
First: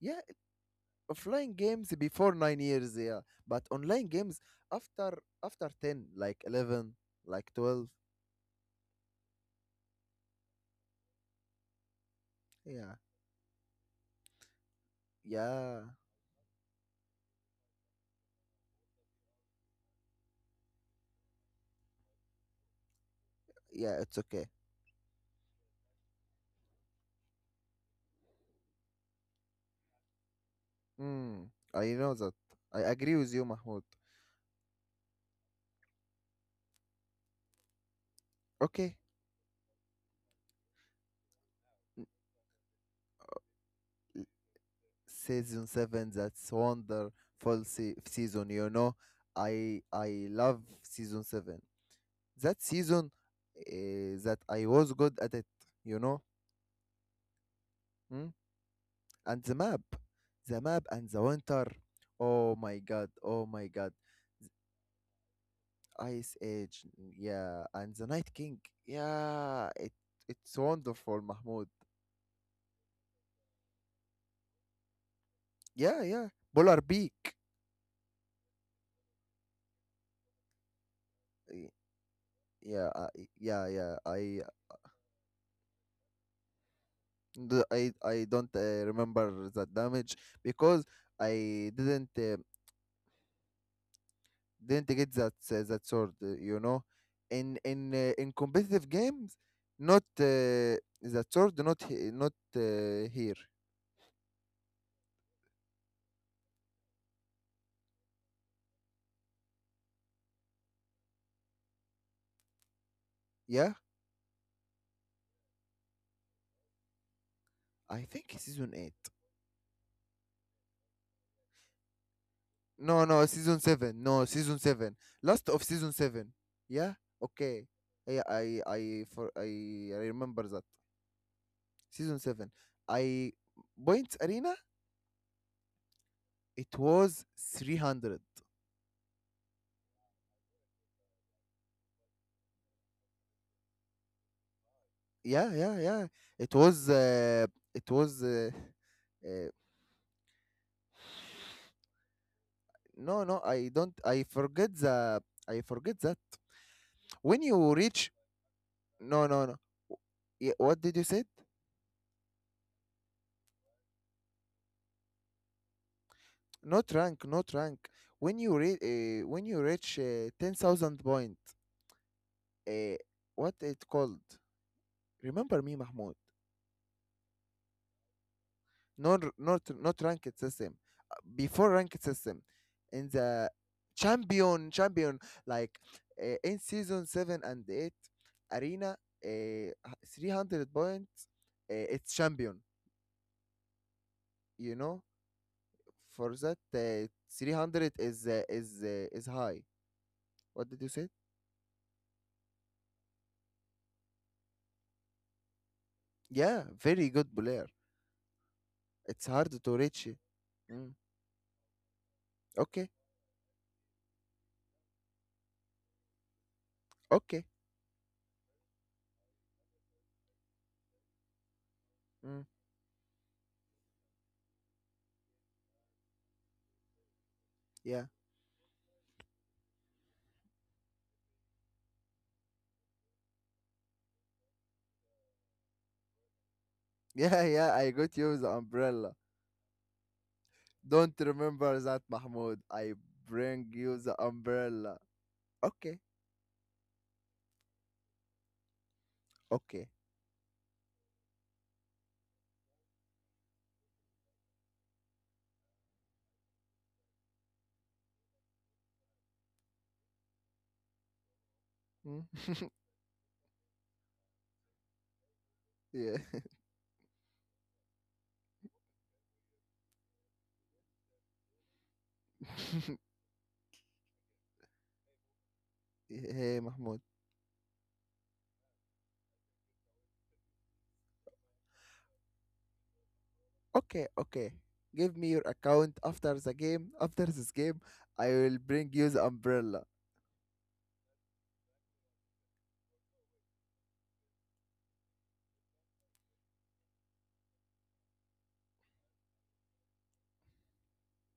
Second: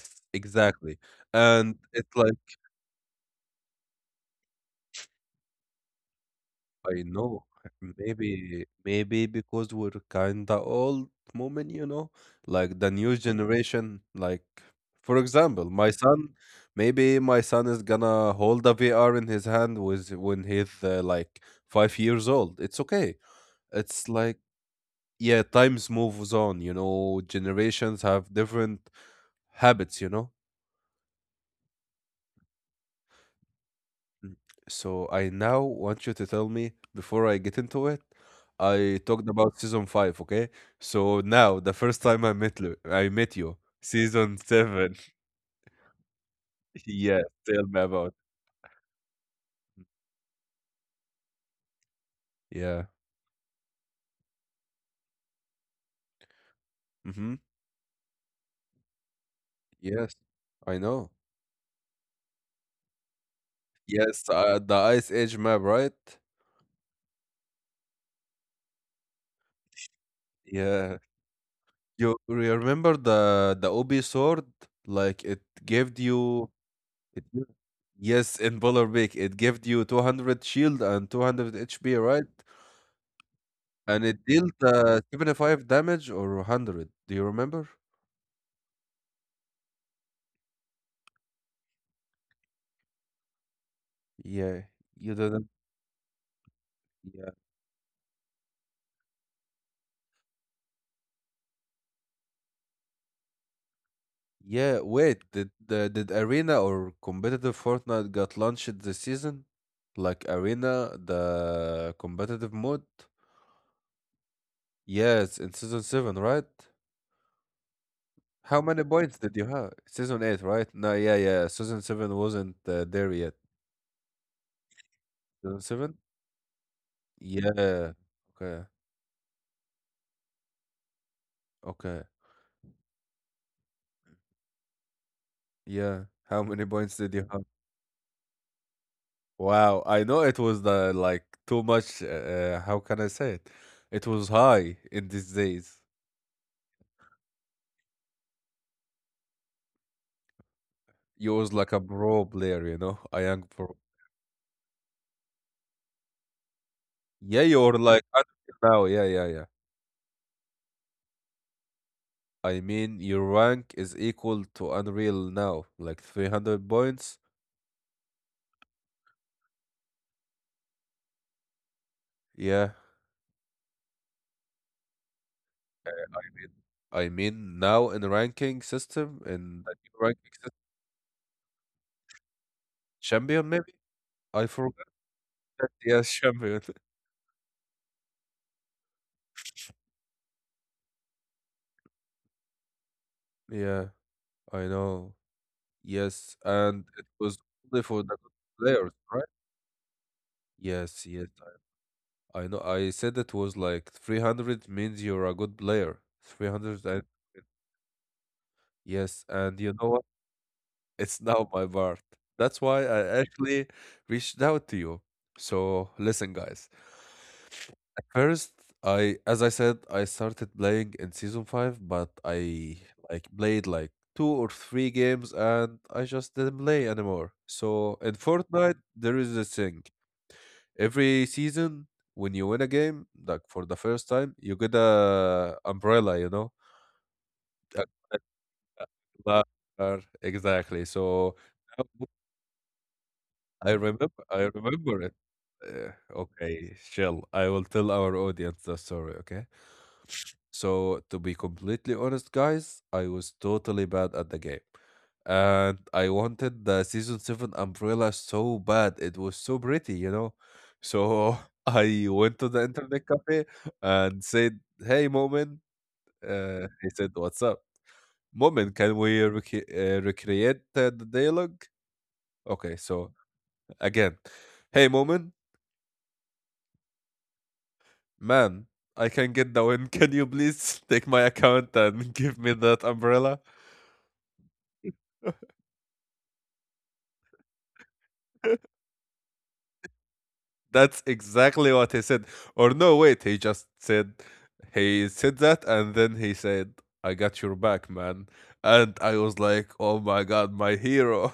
B: Yeah,
A: exactly.
B: offline
A: And
B: games
A: it's
B: before
A: like,
B: nine years. Yeah. But online games after, after ten, like eleven,
A: I know.
B: like twelve.
A: Maybe maybe because we're kinda old, Moment, you know, like the
B: Yeah.
A: new generation. Like for example,
B: Yeah,
A: my son, maybe my son is gonna hold a V R in his hand with when he's uh, like five years old. It's okay.
B: yeah,
A: It's
B: it's
A: like
B: okay.
A: yeah, times moves on, you know, generations have different habits, you know.
B: Mm, I know that. I agree with you, Mahmoud.
A: So I now want you to tell me before I get into it.
B: Okay.
A: I talked about season five, okay? So now the first
B: n-
A: time I met you, I met you, season seven.
B: Season seven. That's wonderful
A: Yes, tell me
B: se-
A: about.
B: season, you know. I I love season seven. That
A: Yeah.
B: season, uh, that I was good at it, you know.
A: Mm-hmm.
B: Mm? And the map,
A: Yes,
B: the
A: I
B: map, and
A: know.
B: the winter. Oh my God! Oh my God!
A: Yes, uh, the Ice Age map, right?
B: Ice Age. Yeah, and the Night King. Yeah, it it's
A: Yeah.
B: wonderful, Mahmoud.
A: You remember the the Obi sword? Like it
B: Yeah,
A: gave
B: yeah.
A: you.
B: Polar
A: It,
B: beak.
A: gave- yes, in Polar Beak, it gave you two hundred shield and 200
B: Y-
A: HP, right?
B: Yeah, I, yeah, yeah.
A: And it
B: I,
A: dealt uh, seventy-five damage or a hundred. Do you
B: d-
A: remember?
B: I, I don't uh, remember that damage because I didn't uh,
A: Yeah,
B: didn't get
A: you
B: that
A: didn't.
B: uh, that sword. uh, You know,
A: Yeah.
B: in in uh, in competitive games, not uh, that sword, not he- not uh, here.
A: Yeah, wait, did the did Arena or competitive Fortnite got launched this season? Like Arena, the competitive mode?
B: Yeah,
A: Yes, in season seven, right?
B: I think
A: How
B: season
A: many
B: eight.
A: points did you have? Season eight, right? No, yeah, yeah. Season seven wasn't uh,
B: No,
A: there
B: no,
A: yet.
B: season seven. No, season seven. Last of
A: Season
B: season
A: seven?
B: seven. Yeah. Okay.
A: Yeah.
B: Yeah, I
A: Okay.
B: I for I, I remember that.
A: Okay.
B: Season seven. I points arena.
A: Yeah. How many
B: It
A: points did
B: was
A: you have?
B: three hundred.
A: Wow, I know it was the like too much. Uh, how can I say it? It was high in these
B: Yeah, yeah,
A: days.
B: yeah, it was uh, it was uh, uh,
A: You was like a pro player, you know,
B: no
A: a
B: no
A: young
B: I
A: pro.
B: don't... I forget the I forget that when
A: Yeah,
B: you
A: you're like
B: reach...
A: unreal now. Yeah,
B: No,
A: yeah,
B: no,
A: yeah.
B: no. Yeah, what did you say?
A: I mean, your rank is equal to Unreal now, like three hundred
B: Not
A: points.
B: rank, not rank. When you re- uh, when you reach uh, ten thousand point.
A: Yeah,
B: uh, what it called? Remember me, Mahmoud.
A: I mean, I mean now in the ranking
B: not
A: system
B: not
A: in the
B: not
A: new
B: ranked
A: ranking system,
B: system. Uh, before ranked system in the
A: champion maybe. I
B: champion
A: forgot
B: champion
A: that.
B: Like,
A: Yeah,
B: uh, in
A: champion.
B: season seven and eight arena, uh, three hundred points, uh, it's champion,
A: Yeah, I
B: you know.
A: know.
B: For
A: Yes,
B: that
A: and
B: uh,
A: it was only
B: three hundred
A: for the good
B: is uh, is
A: players,
B: uh, is
A: right?
B: high. What did you say?
A: Yes, yes. I know. I said it was like three hundred means you're a good player.
B: Yeah,
A: three hundred
B: very
A: and
B: good player. It's
A: yes,
B: hard
A: and
B: to
A: you know
B: reach. Mm.
A: it's now my part. That's why
B: Okay.
A: I actually reached out to you. So listen, guys.
B: Okay.
A: At first, I, as I said, I started playing in season five, but
B: Mm.
A: I like played like two or three games, and I just didn't play anymore. So
B: Yeah.
A: in Fortnite, there is this thing. Every season, when you win a game, like for the first time, you get a umbrella, you know,
B: Yeah. Yeah.
A: a-
B: I got you the umbrella.
A: a- Exactly.
B: Don't
A: So
B: remember that, Mahmoud. I bring
A: I
B: you
A: remember
B: the
A: I
B: umbrella.
A: remember it. Uh,
B: Okay,
A: okay, chill. I will tell our audience the story, okay?
B: okay.
A: So, to be completely honest, guys, I was totally bad at the game. And I wanted the season seven umbrella so bad. It was so pretty, you know? So, I
B: Hmm?
A: went to the internet cafe and said, "Hey, Moment."
B: Yeah.
A: Uh, he said, "What's up?" Moment, can we rec- uh, recreate uh, the dialogue? Okay, so again, "Hey, Moment,
B: Hey, Mahmoud.
A: man, I can get the win. Can you please take my account and give me that umbrella?"
B: Okay, okay. Give me your account after the game. After this game, I will bring you the umbrella.
A: That's exactly what he said. Or no, wait, he just said, he said that, and then he said, "I got your back, man." And I was like, oh my God, my hero.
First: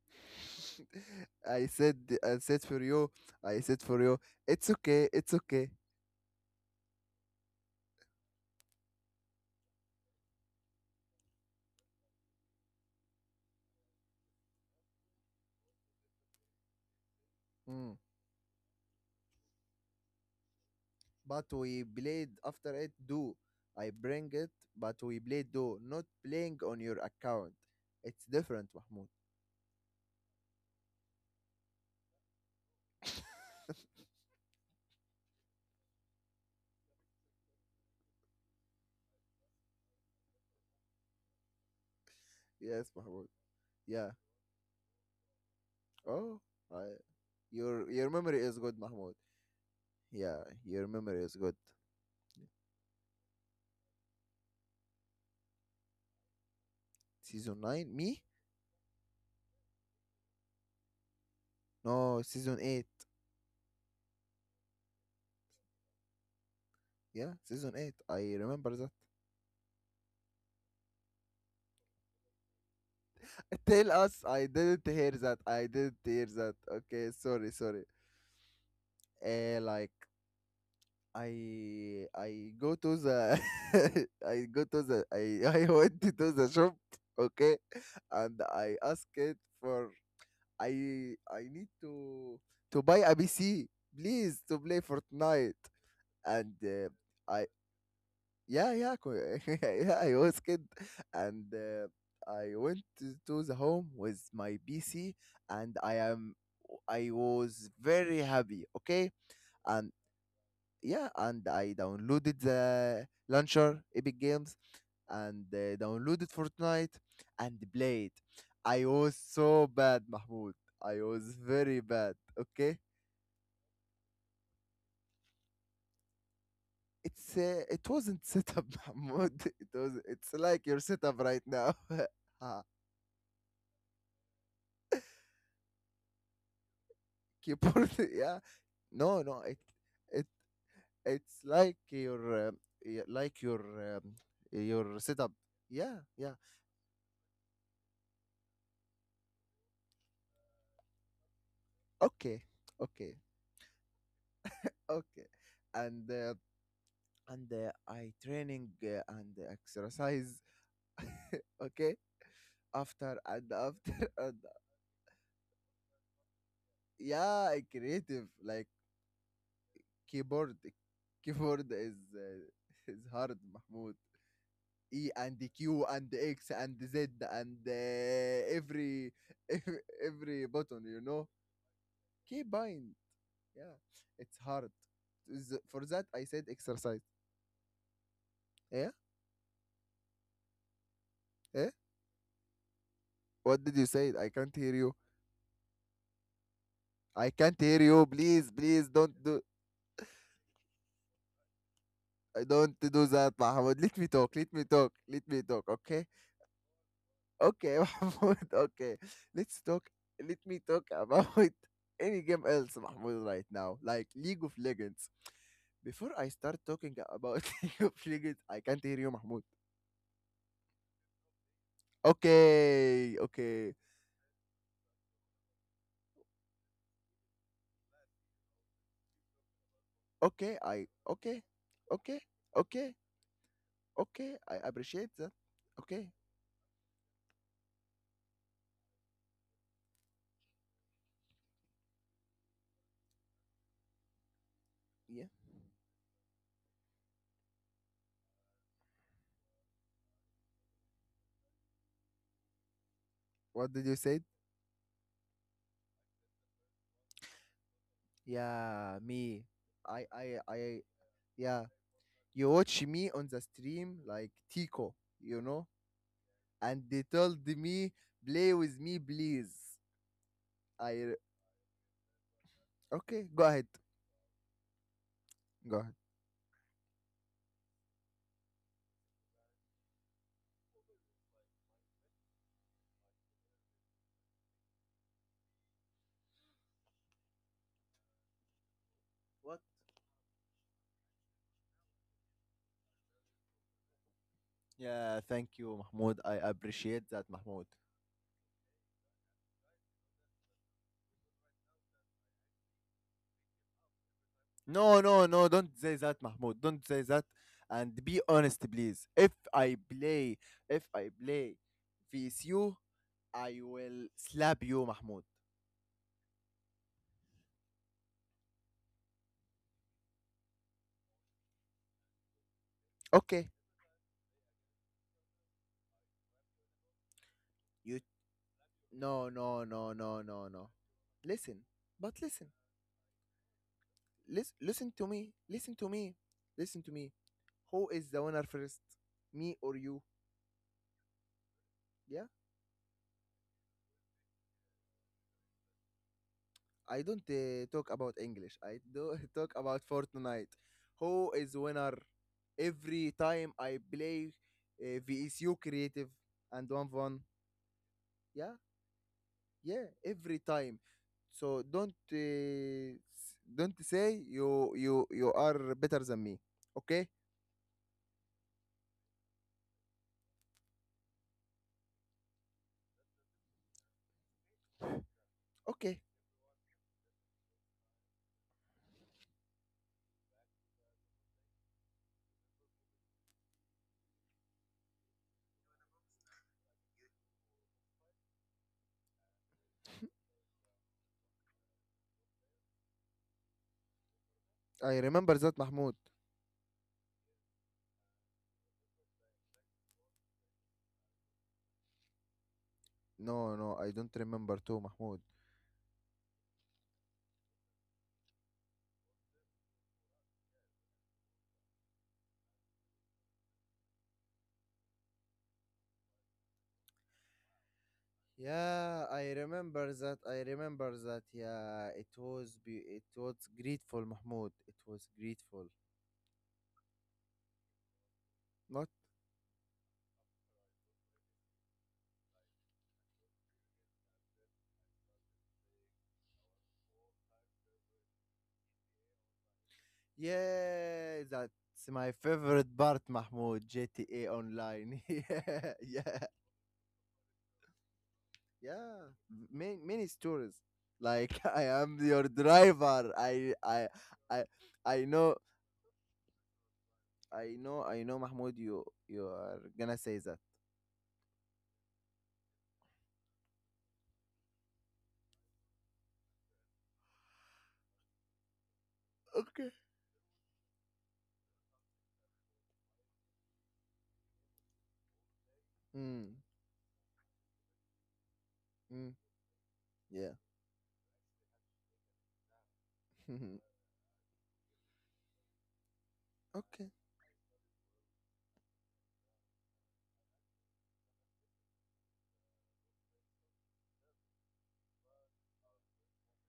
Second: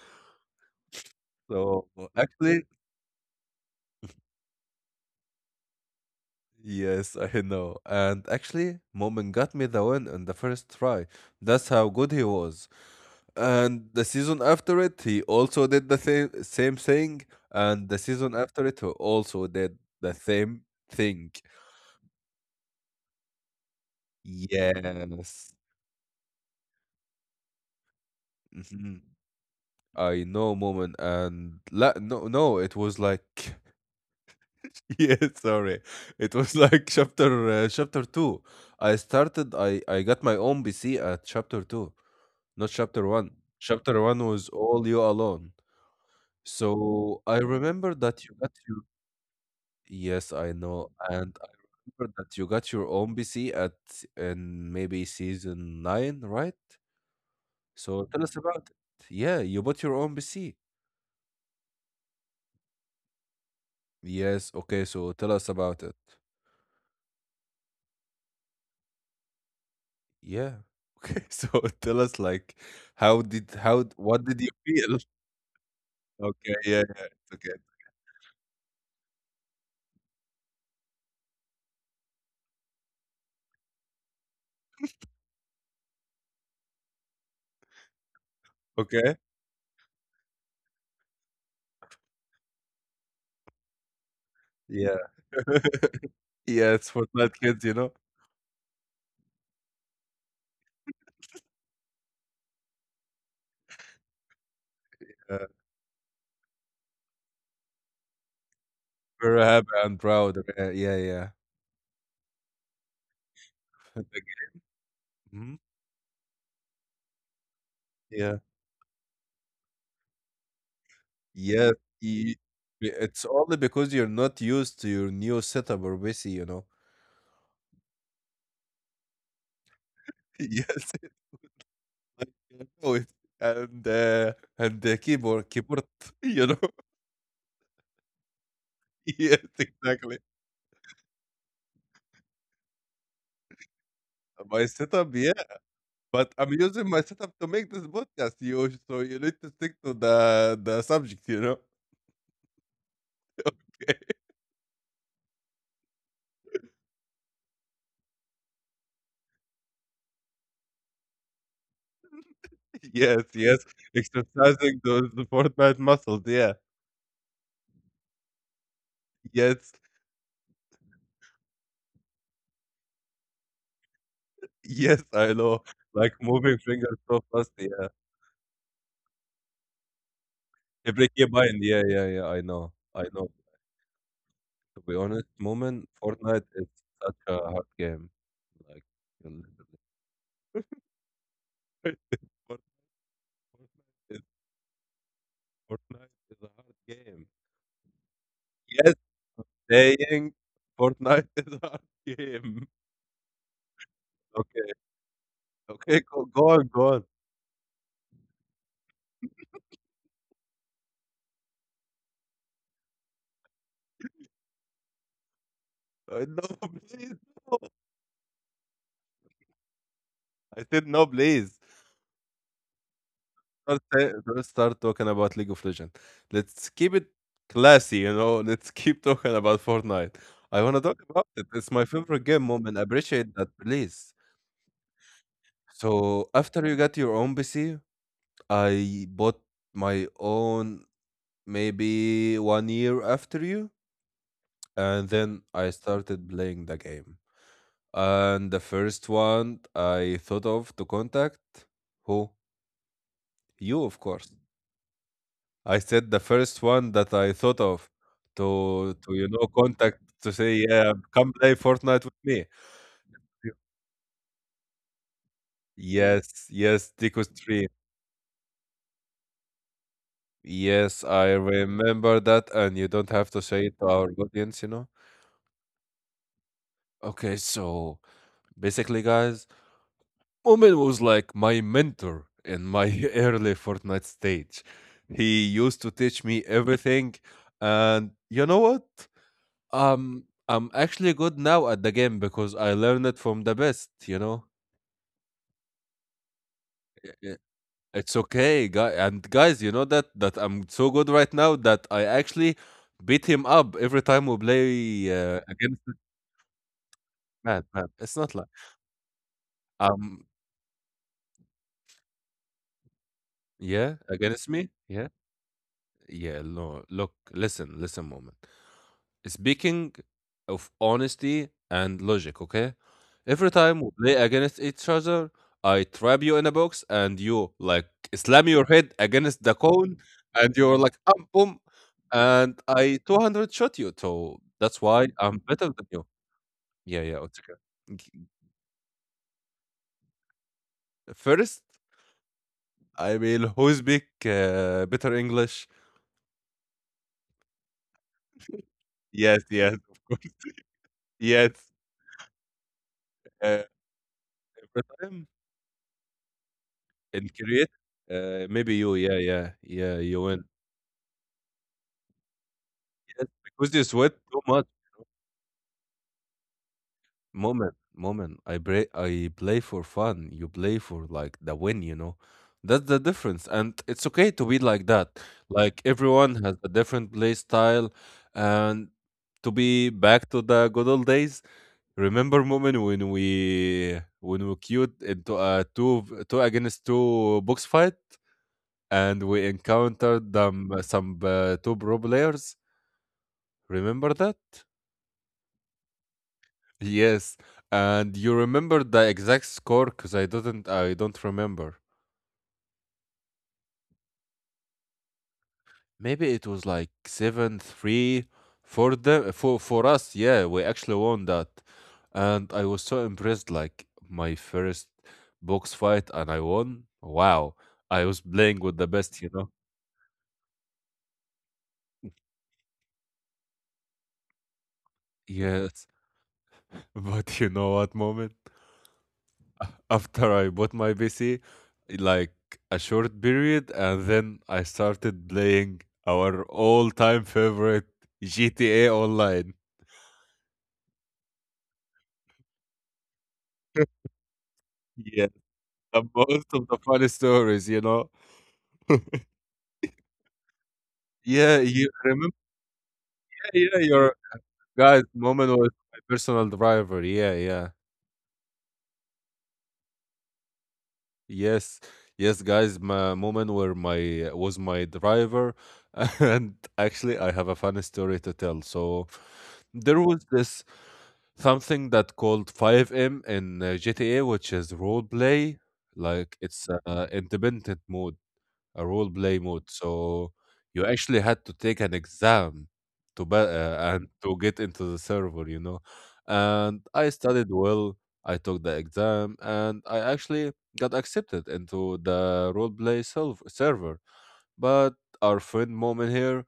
B: I
A: So
B: said, I said
A: actually,
B: for you, I said for you. It's okay, it's okay.
A: yes, I know. And actually, Moment got me the win in the first try. That's how good he was. And the season after it, he also did the same same thing. And
B: Mm.
A: the season after it, he also did the same thing.
B: But we played after it. Do I bring it? But we played.
A: Yes.
B: Do not playing on your account. It's different,
A: Mhm.
B: Mahmoud.
A: I know, Moment. And la no, no, it was like, yeah, sorry. It was like chapter uh, chapter two. I started, I, I got my own P C at chapter two, not
B: Yes,
A: chapter
B: Mahmoud.
A: one. Chapter
B: Yeah.
A: one was all you alone.
B: Oh, I,
A: So I
B: your
A: remember
B: your
A: that you
B: memory
A: got
B: is good, Mahmoud.
A: Yes,
B: Yeah,
A: I
B: your
A: know.
B: memory
A: And
B: is
A: I
B: good.
A: remember that you got your own P C at in maybe season nine, right?
B: Season nine,
A: So tell
B: me?
A: us about it. Yeah, you bought your own P C.
B: No, season eight.
A: Yes, okay, so tell us about it.
B: Yeah, season eight. I remember that.
A: Yeah. Okay, so tell us, like, how did how
B: Tell
A: what
B: us,
A: did
B: I
A: you
B: didn't
A: feel?
B: hear that. I didn't hear
A: Okay,
B: that.
A: yeah, yeah,
B: Okay,
A: it's
B: sorry,
A: okay.
B: sorry. Uh, like I I go to the... I go to the I I went to the shop. Okay, and I
A: Okay.
B: asked it for... I I need to to buy a P C, please, to play
A: Yeah.
B: Fortnite. And
A: Yeah, it's
B: uh,
A: Fortnite
B: I
A: kids, you know.
B: yeah yeah co- yeah, I was kid, and uh, I went to to the home with my P C,
A: Yeah.
B: and I am I was very happy. Okay,
A: Very happy
B: and
A: and proud. Okay. Yeah,
B: yeah,
A: yeah.
B: and I downloaded the launcher Epic Games, and
A: Mhm.
B: uh, downloaded Fortnite and played.
A: Yeah.
B: I was so bad, Mahmoud. I was
A: Yes,
B: very bad.
A: y-
B: Okay,
A: y- it's only because you're not used to your new setup or P C, you know.
B: it's uh, it wasn't setup, Mahmoud. It was, it's like your
A: Yes,
B: setup right now. Ah.
A: like, you know and uh, and the keyboard, keyboard, you know.
B: Keyboard, yeah. No,
A: Yes,
B: no, it
A: exactly.
B: it it's like your um, y- like your um,
A: Uh, My
B: your
A: setup, yeah,
B: setup. Yeah,
A: but
B: yeah.
A: I'm using my setup to make this podcast. You so you need to stick to the the subject, you know.
B: Okay, okay,
A: Okay.
B: okay. And uh, and uh, I training uh, and exercise. Okay, after
A: Yes,
B: and
A: yes.
B: after. And
A: Exercising those Fortnite muscles. Yeah.
B: yeah, I creative like
A: Yes,
B: keyboard, keyboard is uh, is hard, Mahmoud.
A: yes.
B: E
A: I
B: and
A: know.
B: Q and
A: Like,
B: X
A: moving
B: and
A: fingers
B: Z
A: so fast.
B: and uh,
A: Yeah.
B: every every every button, you know.
A: Evrekiyebiyen, yeah, yeah, yeah, I know,
B: Keybind,
A: I know.
B: yeah, it's hard.
A: To be honest,
B: Is- for
A: moment,
B: that I said
A: Fortnite is
B: exercise.
A: such a hard game, like,
B: Yeah,
A: you literally-
B: yeah.
A: Fort-
B: What
A: Fortnite
B: did you say?
A: is
B: I can't hear you.
A: Fortnite is a hard game.
B: I can't hear you, please, please,
A: Yes,
B: don't do...
A: saying Fortnite is a hard
B: I
A: game.
B: don't do that, Mahmoud. Let me talk, let me
A: Okay,
B: talk, let me talk,
A: okay,
B: okay.
A: go go on, go on.
B: Okay, Mahmoud, okay. Let's talk. Let me talk about any game else, Mahmoud, right now, like League of Legends. Before
A: Uh,
B: I
A: no,
B: start talking
A: please,
B: about
A: no.
B: League of Legends, I can't hear you, Mahmoud.
A: I said, "No, please."
B: Okay, okay,
A: Don't don't start talking about League of Legends. Let's keep it classy, you know. Let's keep talking about Fortnite.
B: okay.
A: I wanna
B: I
A: talk about
B: Okay,
A: it. It's my
B: okay,
A: favorite game, mom, and I
B: okay,
A: appreciate that, please.
B: okay. I appreciate that. Okay,
A: So after you got your own P C, I bought my own maybe one year after you, and
B: yeah.
A: then I started playing the game. And the first one I thought of to contact, who?
B: What
A: You,
B: did you
A: of
B: say?
A: course. I said the first one that I thought of to
B: Yeah,
A: to, you
B: me.
A: know, contact,
B: I,
A: to
B: I,
A: say,
B: I.
A: "Yeah, come play
B: Yeah,
A: Fortnite with me."
B: you watch me on the
A: Yeah.
B: stream like Tico, you know.
A: Yes,
B: And
A: yes,
B: they
A: Deco
B: told
A: Stream.
B: me, play with me, please.
A: Yes,
B: I
A: I remember that, and you don't
B: Okay,
A: have to
B: go ahead,
A: say it to our audience, you know?
B: go ahead.
A: Okay, so basically, guys, Omen was like my mentor in my early Fortnite stage. He used to teach me everything, and you know what?
B: What?
A: Um, I'm actually good now at the game because I learned it from the best, you know.
B: Yeah, thank you, Mahmoud. I appreciate that,
A: I-
B: Mahmoud.
A: It's okay, guy. And guys, you know that that I'm so good right now that I actually beat him up every time we
B: No,
A: play,
B: no, no,
A: uh,
B: no, don't
A: against,
B: say that, Mahmoud. Don't say that.
A: man, man.
B: And
A: It's
B: be
A: not like,
B: honest, please. If I
A: um
B: play, if I play with you, I
A: yeah,
B: will
A: against
B: slap
A: me.
B: you,
A: Yeah.
B: Mahmoud.
A: Yeah, no. Look, listen, listen, moment. Speaking of honesty and logic, okay?
B: Okay.
A: Every time we play against each other, I trap you in a box and you like
B: You...
A: slam your head
B: no,
A: against the
B: no, no,
A: cone,
B: no, no,
A: and
B: no.
A: you're like, um,
B: Listen,
A: boom,
B: but listen.
A: and I two hundred shot you. So
B: Listen,
A: that's
B: listen to
A: why
B: me.
A: I'm better
B: Listen to
A: than you.
B: me. Listen to
A: Yeah,
B: me.
A: yeah, it's okay.
B: Who is the
A: G-
B: winner first? Me or you?
A: First,
B: Yeah.
A: I will, who speak uh, better English?
B: I don't uh, talk about English. I do
A: Yes,
B: talk
A: yes,
B: about
A: of course.
B: Fortnite. Who
A: Yes,
B: is winner? Every time
A: uh,
B: I play
A: every
B: uh,
A: time
B: V S U creative, and one one.
A: in Korea. Uh,
B: Yeah.
A: maybe you, yeah, yeah,
B: Yeah.
A: yeah, you
B: Every
A: win.
B: time. So don't uh,
A: Yes,
B: s- don't
A: because you sweat
B: say
A: too much.
B: you you you are better than me. Okay.
A: Moment, moment. I play, I play for fun. You play for, like, the win. You know, that's the difference, and it's okay to be like that. Like,
B: Okay.
A: everyone has a different play style, and to be back to the good old days. Remember, moment, when we when we queued into a two v- two against two box fight, and we encountered them, uh, some uh, two pro players. Remember that?
B: I remember that, Mahmoud.
A: Yes, and you remember the exact score because I didn't. I don't remember.
B: No, no, I don't remember too, Mahmoud.
A: Maybe it was like seven three for them for for us. Yeah, we actually won that, and I was so impressed. Like, my first box fight, and I won. Wow, I was playing with the
B: Yeah,
A: best, you
B: I
A: know.
B: remember that. I remember that. Yeah, it was, be it was grateful, Mahmoud. It was grateful.
A: Yes, but you know what, moment?
B: Not...
A: After I bought my P C, like, a short period, and then I started playing our all-time favorite G T A Online.
B: yeah, that's my favorite part, Mahmoud. G T A Online.
A: Yeah,
B: Yeah,
A: the
B: yeah,
A: most of the funny stories, you know.
B: yeah. Many many stories. Like,
A: Yeah,
B: I
A: you
B: am your
A: remember?
B: driver. I
A: Yeah, yeah,
B: I
A: your
B: I I
A: guys,
B: know,
A: Moment was my personal driver. Yeah,
B: I
A: yeah.
B: know, I know, Mahmoud. You you are gonna say that.
A: Yes, yes, guys. My moment where my was my driver. And actually, I have a funny story to tell. So,
B: Okay.
A: there was this something that called five M in, uh, G T A, which is role play.
B: Mm,
A: Like, it's uh, independent mode, a role
B: mm,
A: play mode.
B: yeah.
A: So you actually had to take an exam to be, uh, and to get into the server, you know. And
B: Okay.
A: I studied well. I took the exam, and I actually got accepted into the role play self- server. But our friend Moment here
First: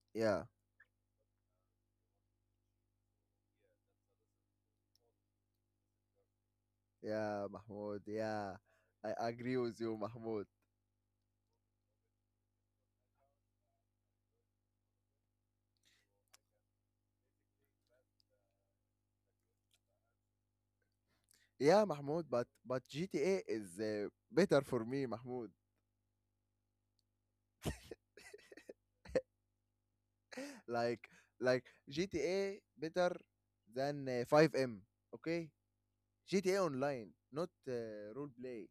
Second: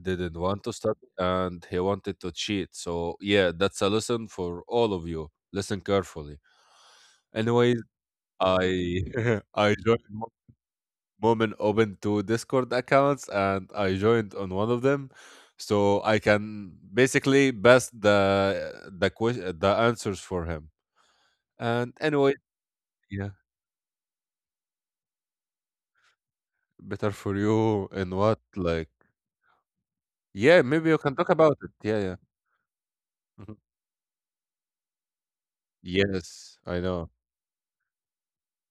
A: didn't
B: Yeah.
A: want to study, and he wanted to cheat. So yeah, that's a lesson for all of you. Listen carefully.
B: Yeah,
A: Anyway,
B: Mahmoud. Yeah,
A: I
B: I agree
A: I
B: with you,
A: joined.
B: Mahmoud.
A: Moment opened two Discord accounts, and I joined on one of them, so I can basically best the the question the answers for him.
B: Yeah,
A: And
B: Mahmoud.
A: anyway,
B: But but
A: yeah,
B: G T A is uh, better for me, Mahmoud.
A: better for you in what, like, yeah, maybe you
B: Like
A: can talk about
B: like
A: it. Yeah, yeah.
B: G T A better
A: Mhm.
B: than uh, five M. Okay,
A: Yes,
B: G T A
A: I
B: Online,
A: know.
B: not uh, role play.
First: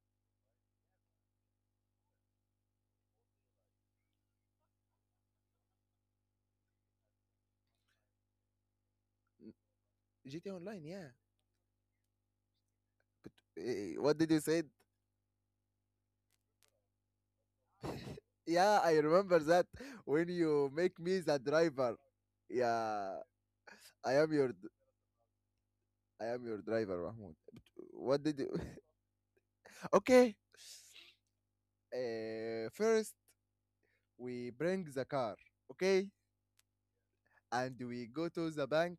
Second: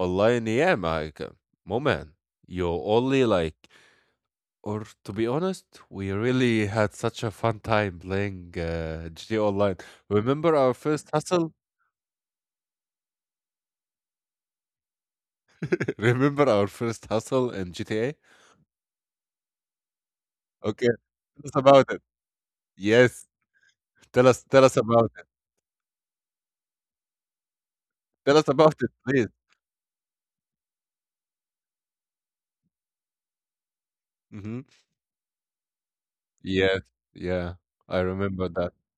A: Online, yeah, Mike. Moment, you only, like, or to be honest, we really had such a fun time playing uh, G T A
B: N-
A: Online.
B: G T A
A: Remember our
B: Online. Yeah.
A: first hustle?
B: Eh, eh, what did you say?
A: Remember our first hustle in G T A?
B: Yeah, I remember that when you
A: Okay,
B: make me the
A: tell us about
B: driver.
A: it.
B: Yeah,
A: Yes,
B: I
A: tell
B: am
A: us
B: your
A: tell
B: d-
A: us about it.
B: I am your driver, Mahmoud. What
A: Tell
B: did
A: us
B: you?
A: about it, please.
B: Okay. Uh, first, we
A: Hmm.
B: bring the car, okay?
A: Yes, yeah,
B: And
A: I
B: we go to
A: remember
B: the
A: that.
B: bank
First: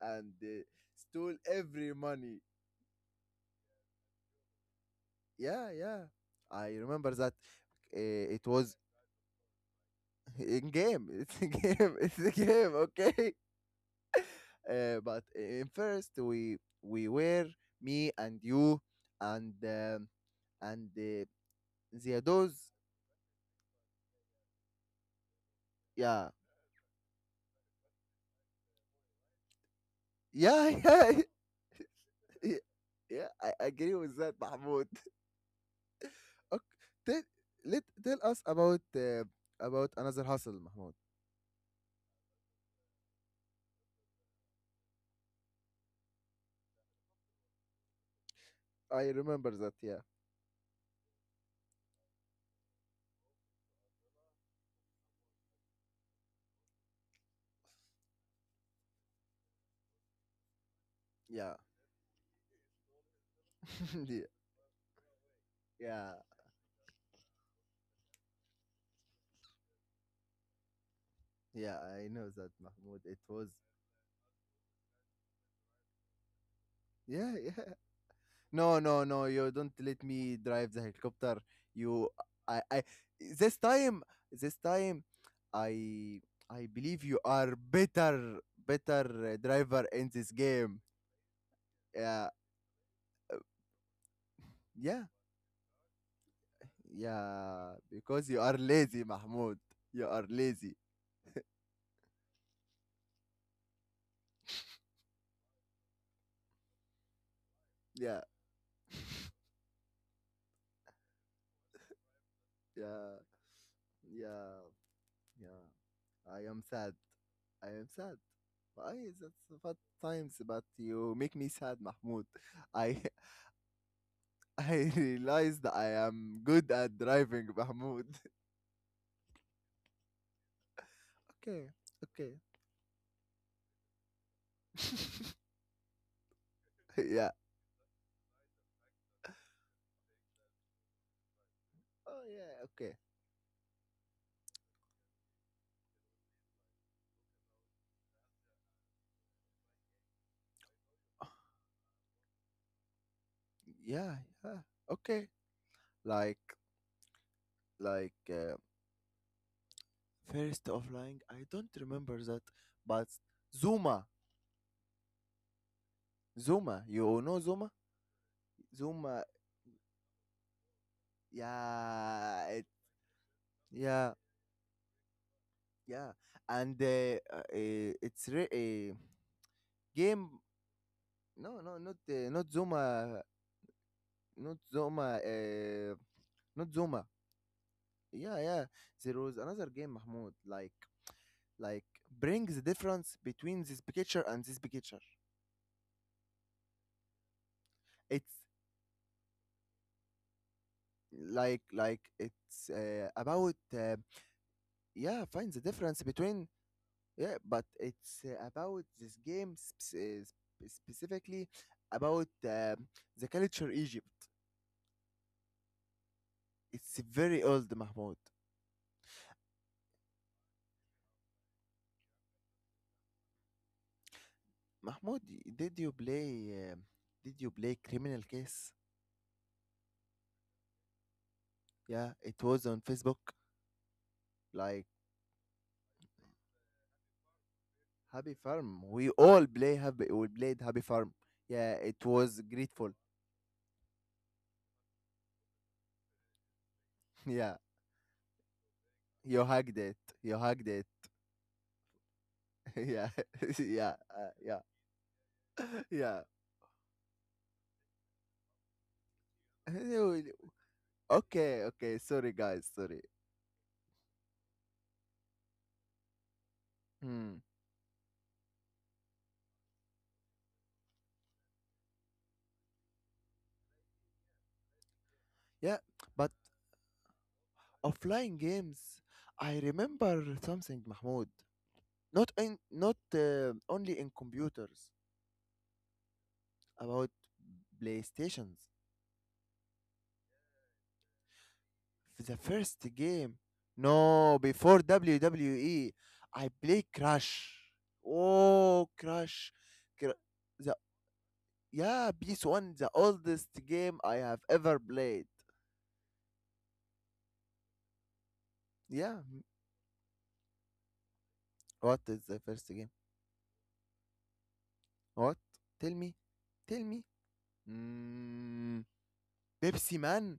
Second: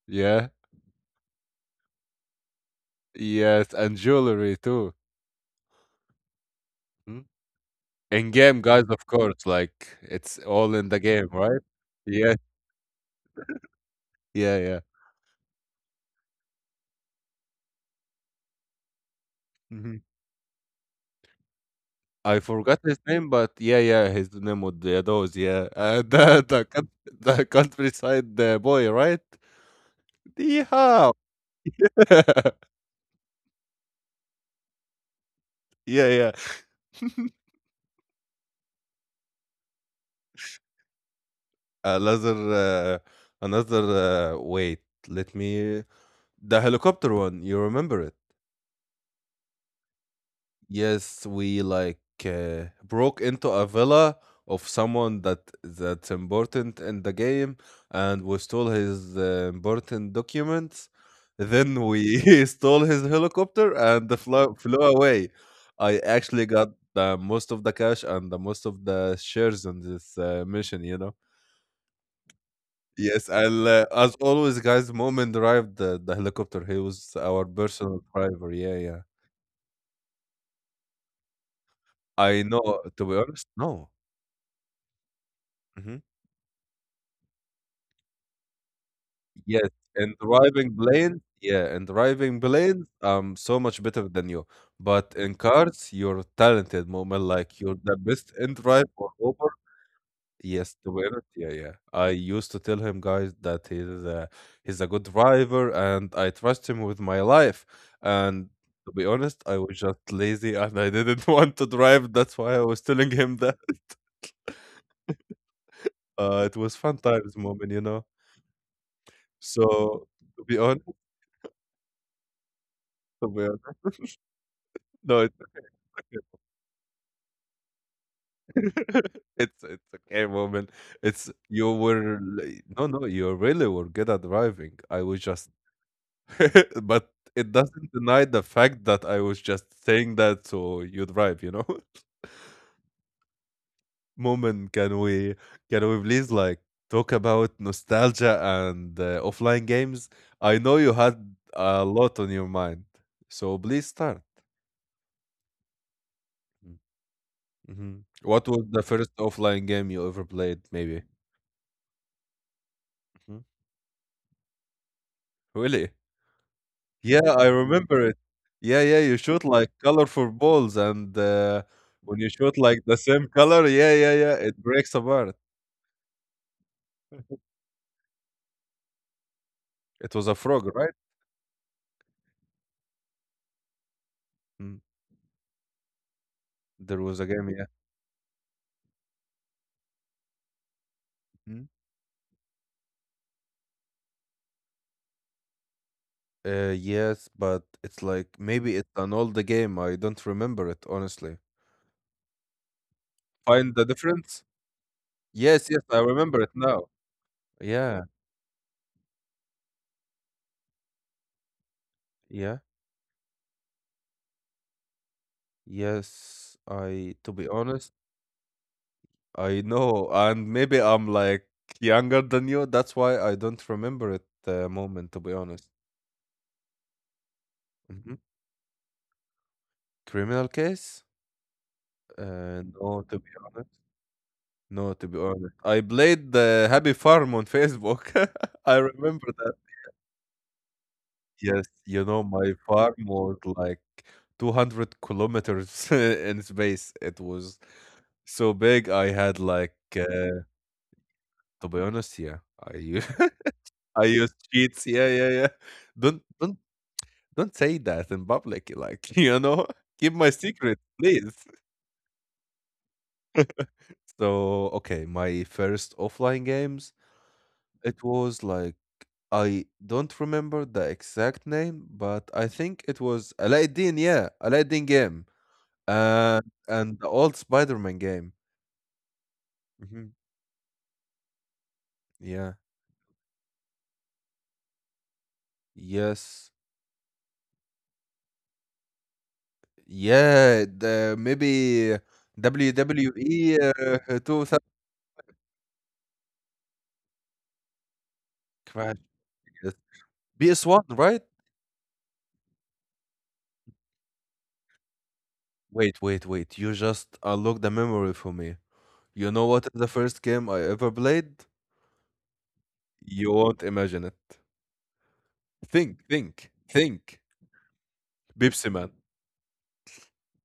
B: and
A: Yeah,
B: uh, stole every money.
A: yes, and jewelry too.
B: Yeah, yeah. I remember
A: Mhm.
B: that.
A: In
B: Uh, it
A: game,
B: was
A: guys, of course, like, it's
B: in
A: all in the
B: game.
A: game,
B: It's a
A: right?
B: game. It's a
A: Yeah,
B: game, okay?
A: yeah, yeah.
B: Uh, but in first, we we were me and you and
A: Hmm.
B: um, and uh, the
A: I
B: those.
A: forgot his name, but yeah, yeah, his name was Yados. Yeah. Uh,
B: Yeah,
A: the the coun- the countryside uh, boy, right? Yeah.
B: yeah, yeah, yeah. I agree with that, Mahmoud.
A: Yeah, yeah.
B: Okay. tell Let tell us about uh, about another hustle, Mahmoud.
A: Another, uh, another. Uh, wait, let me. The helicopter one. You remember it?
B: I remember that. Yeah,
A: Yes, we, like, uh, broke into a villa of someone that that's important in the game, and we stole his uh, important documents.
B: yeah,
A: Then we stole his helicopter and the
B: yeah,
A: flew, flew away. I
B: yeah,
A: actually got the most of the cash and the most of the shares in this uh, mission. You know.
B: yeah. I know that, Mahmoud. It
A: Yes,
B: was.
A: I'll, uh, as always, guys, Moment arrived the, the helicopter. He was
B: Yeah,
A: our
B: yeah.
A: personal driver. Yeah,
B: No,
A: yeah.
B: no, no. You don't let me drive the helicopter. You,
A: I
B: I,
A: know,
B: I.
A: to be honest,
B: This
A: no.
B: time, this time,
A: Hmm.
B: I, I believe you are better, better uh,
A: Yes,
B: driver in
A: and
B: this
A: driving
B: game.
A: planes, yeah, and
B: Yeah,
A: driving planes, um, so much better than you.
B: yeah,
A: But in cars, you're talented, Moment. Like,
B: yeah.
A: you're the
B: Because
A: best
B: you
A: in
B: are
A: drive
B: lazy,
A: or Uber.
B: Mahmoud. You are lazy.
A: Yes, the be yeah, yeah. I used to tell him, guys, that he's a, he's a good driver, and I trust him with my life.
B: Yeah.
A: And to be honest, I was just lazy and I didn't want to drive. That's why I was telling
B: Yeah,
A: him that.
B: yeah, yeah.
A: Uh,
B: I
A: it
B: am
A: was
B: sad.
A: fun times,
B: I
A: moment, you
B: am
A: know.
B: sad. Why is the fat
A: So,
B: times?
A: to be
B: But
A: honest,
B: you make me sad, Mahmoud. I,
A: to be honest,
B: I
A: no, it,
B: realized I am good at driving, Mahmoud.
A: it's it's okay, moment. It's
B: Okay,
A: you were
B: okay.
A: l- no, no, you really were good at driving. I was just but
B: Yeah.
A: it doesn't deny the fact that I was just saying that so you drive, you know?
B: Oh yeah. Okay.
A: Moment, can we can we please, like, talk about nostalgia and uh, offline games? I know you had a lot on your mind, so please
B: Yeah.
A: start.
B: Yeah. Okay. Like
A: Mm-hmm.
B: like
A: What
B: uh,
A: was the first offline game you ever played,
B: first
A: maybe?
B: offline. I don't remember that, but
A: Hmm.
B: Zuma.
A: Really?
B: Zuma.
A: Yeah,
B: You know
A: I
B: Zuma?
A: remember it. Yeah, yeah, you
B: Zuma.
A: shoot, like, colorful balls, and uh, when you
B: Yeah.
A: shoot
B: It,
A: like the same color, yeah, yeah,
B: yeah.
A: yeah, it breaks apart.
B: Yeah, and uh, uh, eh, it's re- a
A: It was a
B: game.
A: frog, right?
B: No, no, not uh, not Zoma, not
A: Mm.
B: Zoma, uh, not
A: There
B: Zoma.
A: was a game, yeah.
B: Yeah, yeah. There was another game, Mahmoud. Like,
A: Mm.
B: like brings the difference between this picture and this picture.
A: Uh, yes, but it's like
B: It's
A: maybe it's an older game. I don't remember it, honestly.
B: like, like it's uh, about
A: Find the
B: uh,
A: difference?
B: yeah, find the
A: Yes, yes, I
B: difference
A: remember it
B: between...
A: now.
B: yeah, but
A: Yeah,
B: it's uh, about this game sp- specifically about
A: yeah,
B: uh, the culture Egypt.
A: yes.
B: It's
A: I, to be
B: very old,
A: honest,
B: Mahmoud.
A: I know. And maybe I'm, like, younger than you. That's why I don't remember it, uh, moment, to
B: Mahmoud,
A: be honest.
B: did you play? Um did you play
A: Hmm.
B: Criminal Case?
A: Criminal case?
B: Yeah, it
A: Uh,
B: was on
A: no, to
B: Facebook.
A: be honest. No,
B: Like
A: to be honest, I played the Happy Farm on Facebook.
B: Happy
A: I
B: Farm, we
A: remember that.
B: all play Happy. We played Happy Farm.
A: Yes,
B: Yeah,
A: you
B: it
A: know,
B: was
A: my farm
B: grateful.
A: was like two hundred kilometers in space. It was
B: Yeah,
A: so big. I had,
B: you
A: like,
B: hugged it. You
A: uh,
B: hugged it.
A: to be honest, yeah, I use
B: Yeah, yeah,
A: I use
B: uh, yeah,
A: cheats. Yeah, yeah, yeah. Don't
B: yeah.
A: don't don't say that in public. Like, you know, keep my secret, please.
B: Okay, okay. Sorry, guys. Sorry.
A: So, okay, my first offline games.
B: Hmm.
A: It was like I don't remember the exact name, but I think it was Aladdin. Yeah, Aladdin game,
B: Yeah, but
A: and and the old Spider-Man game.
B: offline games. I
A: Hmm.
B: remember something, Mahmoud. Not
A: Yeah.
B: in not uh, only in computers,
A: Yes.
B: about playstations.
A: Yeah. The maybe
B: F- the first game,
A: W W E, uh,
B: no,
A: two thousand.
B: before WWE I play Crash. Oh,
A: Crash.
B: Crash.
A: Yes.
B: Cra- the
A: P S one, right?
B: Yeah, ps one the oldest game I have ever played.
A: Wait, wait, wait. You just unlocked the memory for me.
B: Yeah.
A: You know what is the first game I ever played?
B: What is the first game?
A: You won't imagine it.
B: What? Tell
A: Think,
B: me,
A: think,
B: tell me.
A: think. Pepsi Man.
B: Mm. Pepsi Man.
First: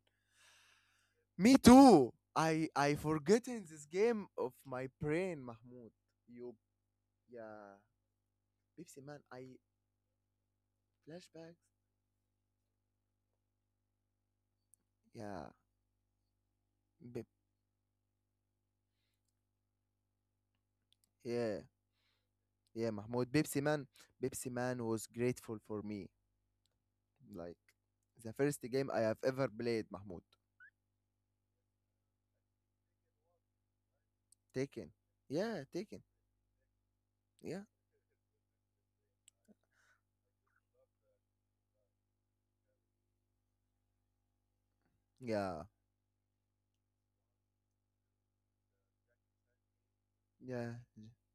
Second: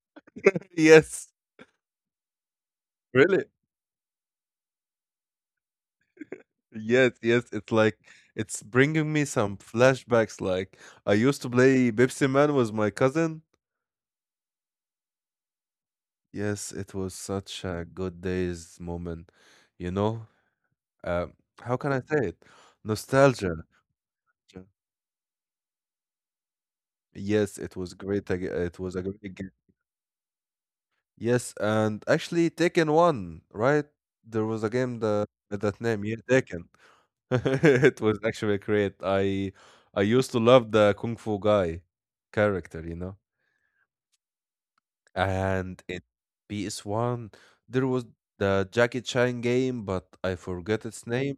A: Yes,
B: Me too. I i
A: really.
B: forgotten this game of my brain, Mahmoud. You...
A: Yes, yes. It's
B: Yeah,
A: like, it's
B: Pepsi
A: bringing
B: Man.
A: me
B: I
A: some flashbacks. Like, I used to
B: flashbacks.
A: play Pepsi Man with my cousin.
B: Yeah.
A: Yes, it was
B: Bep-
A: such a good days, moment. You know, um,
B: yeah,
A: how can I say it?
B: yeah. Mahmoud, Pepsi
A: Nostalgia.
B: Man. Pepsi
A: Nostalgia.
B: Man was grateful for me. Like
A: Yes, it was great.
B: the
A: ag-
B: first
A: It
B: game
A: was
B: I
A: a
B: have
A: great
B: ever
A: game.
B: played, Mahmoud.
A: Yes, and actually Taken One, right? There was a
B: Taken.
A: game that
B: Yeah,
A: that name,
B: Taken.
A: yeah, Taken.
B: Yeah,
A: It was actually great. I I used to love the Kung Fu guy character, you know.
B: yeah,
A: And in P S one there was the Jackie Chan game, but I
B: yeah,
A: forget its name.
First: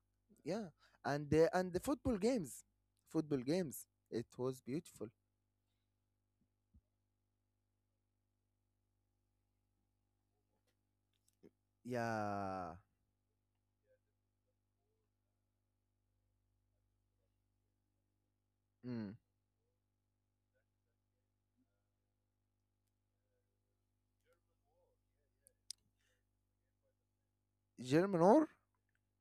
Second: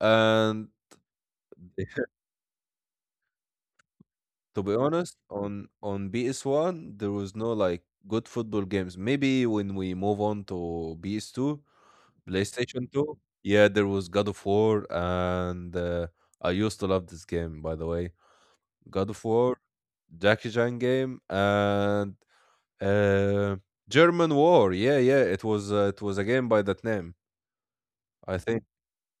A: And
B: yeah. And uh, and the football games, football games. It was
A: to be
B: beautiful.
A: honest, on on P S one there was no like good football games. Maybe when we move on to P S two,
B: Yeah.
A: PlayStation two, yeah, there was God of War and uh, I used to love this game, by the way. God
B: Mm.
A: of War, Jackie Chan game, and uh, German War. Yeah, yeah, it was uh, it was a game by that name,
B: German
A: I
B: or?
A: think.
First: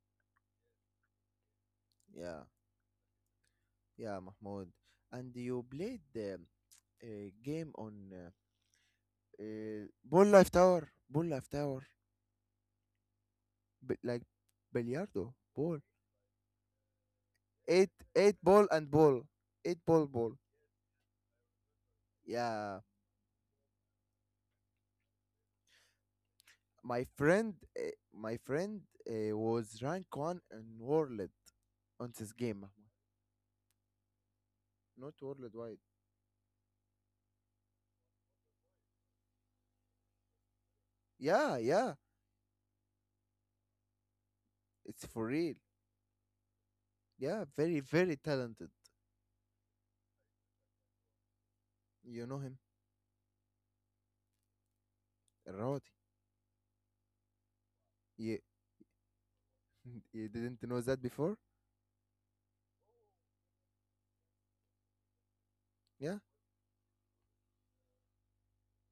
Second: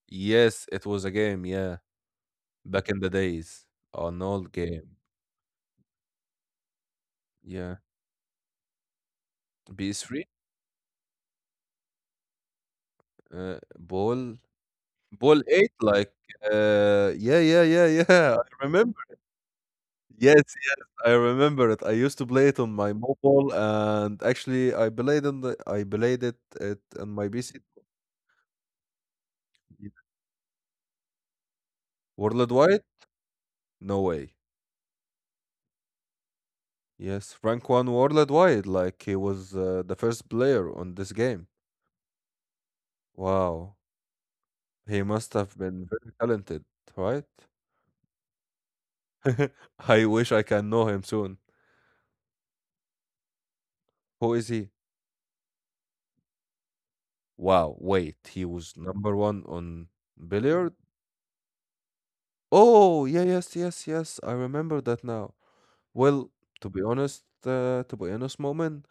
A: Yes, it was a game. Yeah,
B: Yeah,
A: back in the days,
B: yeah,
A: an old
B: Mahmoud.
A: game.
B: And you played the uh, game
A: Yeah,
B: on. Uh, Uh,
A: P S three,
B: ball Life Tower. Ball Life Tower.
A: uh,
B: B- like
A: Ball,
B: Billiardo.
A: Ball Eight.
B: Ball.
A: Like, uh, yeah, yeah, yeah,
B: Eight,
A: yeah.
B: eight
A: I
B: ball and
A: remember.
B: ball. Eight ball, ball.
A: Yes, yes, I remember it. I used to play it on
B: Yeah.
A: my mobile, and actually, I played on the I played it, it
B: My
A: on my
B: friend,
A: P C.
B: uh, my friend uh, was rank one in world on this game,
A: Worldwide?
B: Mahmoud.
A: No way.
B: Not worldwide.
A: Yes, Frank won worldwide, like he was uh, the first player on this game.
B: Yeah, yeah.
A: Wow, he
B: It's for
A: must
B: real.
A: have been very talented, right?
B: Yeah, very, very talented.
A: I wish I can know him soon.
B: You know him,
A: Who is he?
B: Rodi.
A: Wow, wait,
B: You,
A: he was number one on
B: you didn't
A: billiard?
B: know that before?
A: Oh, yeah, yes, yes, yes, I remember that now.
B: Yeah,
A: Well, to be honest, uh, to be honest, moment,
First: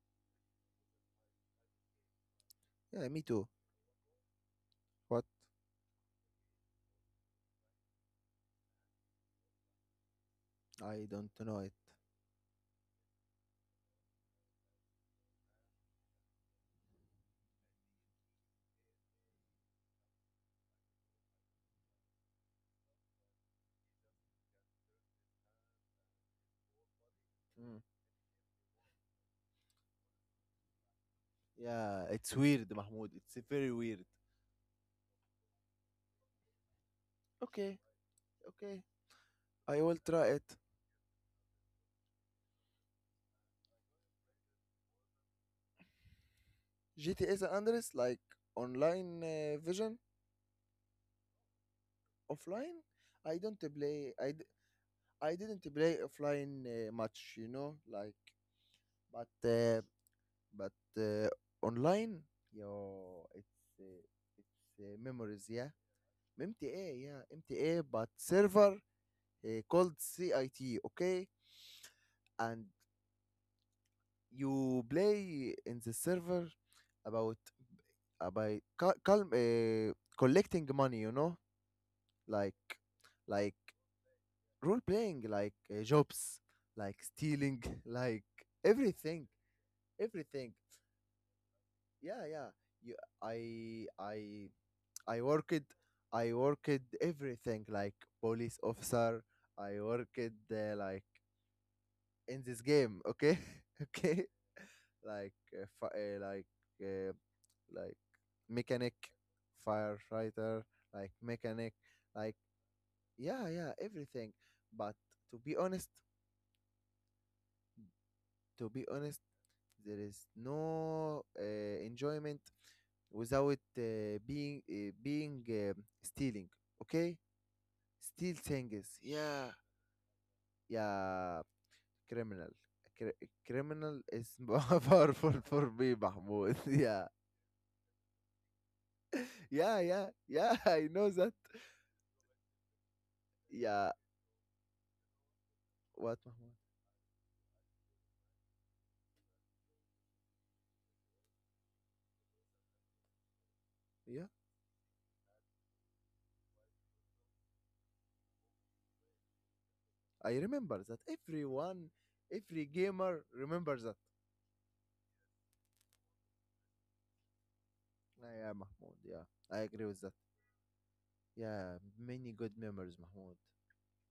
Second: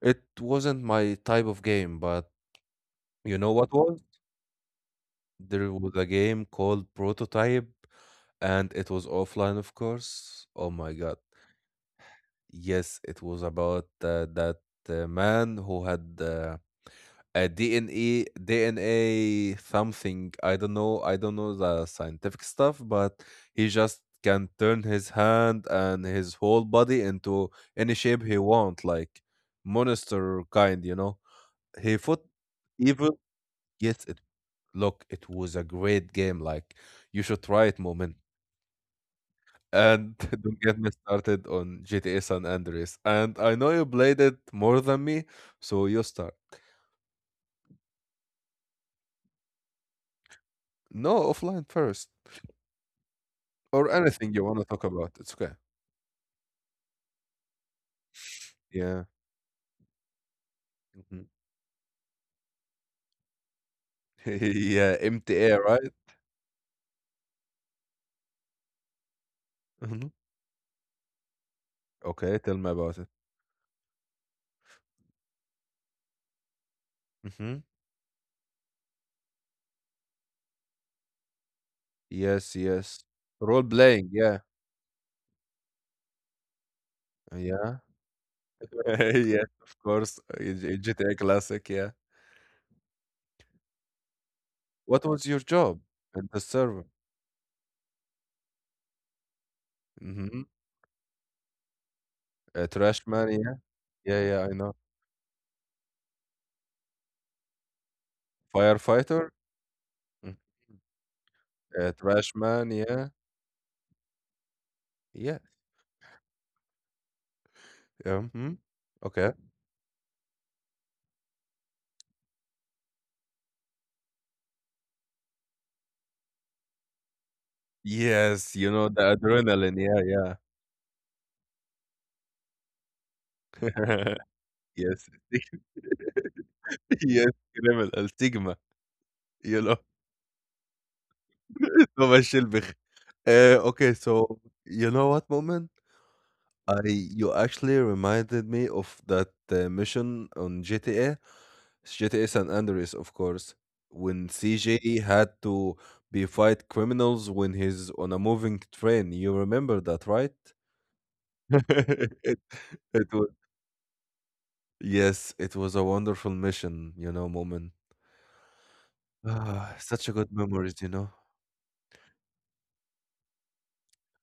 A: it wasn't my type of game, but
B: yeah, me
A: you
B: too.
A: know what was?
B: What?
A: There was a game called Prototype, and it was offline, of course. Oh my
B: I
A: God.
B: don't know it.
A: Yes, it was about uh, that uh, man who had uh, a D N A, D N A something. I don't know. I don't know the scientific stuff, but he just can turn his hand and his whole body into
B: Hmm.
A: any shape he want, like monster kind, you know. He
B: Yeah,
A: fought
B: it's weird, Mahmoud.
A: evil.
B: It's very weird.
A: Yes, it Look, it was a great game. Like, you should try
B: Okay,
A: it, Moment.
B: okay, I will
A: And
B: try it.
A: don't get me started on G T A San Andreas. And I know you played it more than me, so you start.
B: G T A San Andreas, like online uh, version,
A: No, offline first,
B: offline. I don't
A: or
B: play. I,
A: anything you
B: d-
A: want to talk about. It's
B: I
A: okay.
B: didn't play offline uh, much, you know, like,
A: Yeah.
B: but uh, but
A: Mhm.
B: uh, online, yo, it's uh, it's uh,
A: Yeah,
B: memories,
A: M T A,
B: yeah.
A: right?
B: M T A, yeah, M T A, but server uh, called
A: Hmm.
B: C I T, okay,
A: Okay, tell
B: and
A: me about it.
B: you play in the server about
A: Hmm.
B: uh, By cal- calm, uh, collecting money, you know, like,
A: Yes, yes.
B: like
A: Role playing, yeah.
B: role playing, like uh, jobs, like stealing,
A: Yeah.
B: like everything,
A: Yes, of course. uh,
B: everything.
A: G T A Classic, yeah.
B: Yeah, yeah. You, I, I,
A: What
B: I
A: was your
B: worked,
A: job in
B: I
A: the
B: worked
A: server?
B: everything, like police officer. I worked uh, like in
A: Uh,
B: this game,
A: Trashman,
B: okay.
A: yeah. Yeah,
B: Okay.
A: yeah, I know.
B: Like uh, fi- uh, like uh, like mechanic,
A: Firefighter? Mm.
B: firefighter, like mechanic,
A: Uh,
B: like,
A: Trashman, yeah.
B: yeah, yeah, everything. But
A: Yeah.
B: to be honest,
A: Mhm.
B: to be honest,
A: Okay.
B: there is no uh, enjoyment without uh, being uh, being um, stealing. Okay. Steal
A: Yes, you know
B: things,
A: the
B: yeah.
A: adrenaline. Yeah, yeah.
B: Yeah. Criminal. Cri- criminal is
A: Yes.
B: powerful for me, Mahmoud. Yeah.
A: Yes, criminal stigma, you know.
B: Yeah, yeah, yeah. I know that.
A: So much البخ. Uh, okay,
B: Yeah.
A: so you know what, Moment?
B: What, Mahmoud?
A: I You actually reminded me of that uh, mission on G T A G T A San Andreas, of course, when
B: Yeah,
A: C J had to be fight criminals when he's on a moving train. You remember that, right?
B: I remember that, everyone.
A: it,
B: Every
A: it
B: gamer
A: was
B: remembers that.
A: yes, it was a wonderful mission, you know, Moment.
B: Uh, yeah, Mahmoud. Yeah, I
A: Ah,
B: agree
A: such
B: with
A: a
B: that.
A: good memories, you know.
B: Yeah, many good memories, Mahmoud.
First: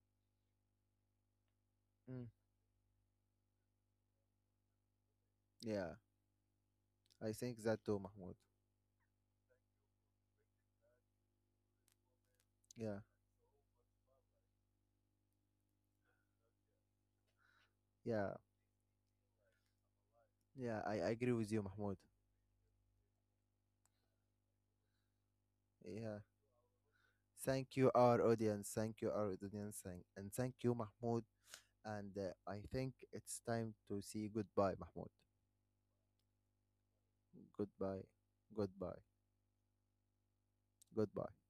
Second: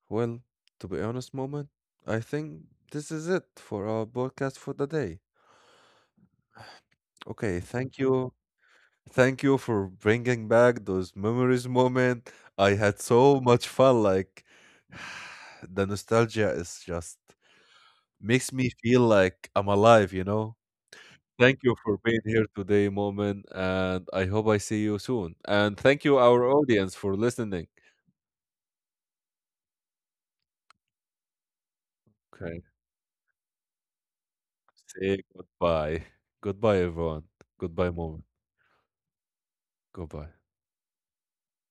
A: Well, to be honest, Moment, I
B: Mm.
A: think this is it for our podcast for the day.
B: Yeah, I
A: Okay,
B: think that too,
A: thank you
B: Mahmoud.
A: thank you for bringing back those memories, moment. I
B: Yeah,
A: had so much fun. Like the nostalgia is just
B: yeah,
A: makes me feel like I'm alive, you know?
B: yeah. I, I agree with
A: Thank
B: you,
A: you
B: Mahmoud.
A: for being here today, moment, and I hope I see you soon. And thank
B: Yeah.
A: you, our audience, for listening.
B: Thank you, our audience. Thank you, our audience, and, and thank you, Mahmoud. And uh, I
A: Okay,
B: think it's time to say goodbye, Mahmoud.
A: say goodbye. Goodbye, everyone. Goodbye,
B: Goodbye,
A: moment.
B: goodbye,
A: Goodbye.
B: goodbye.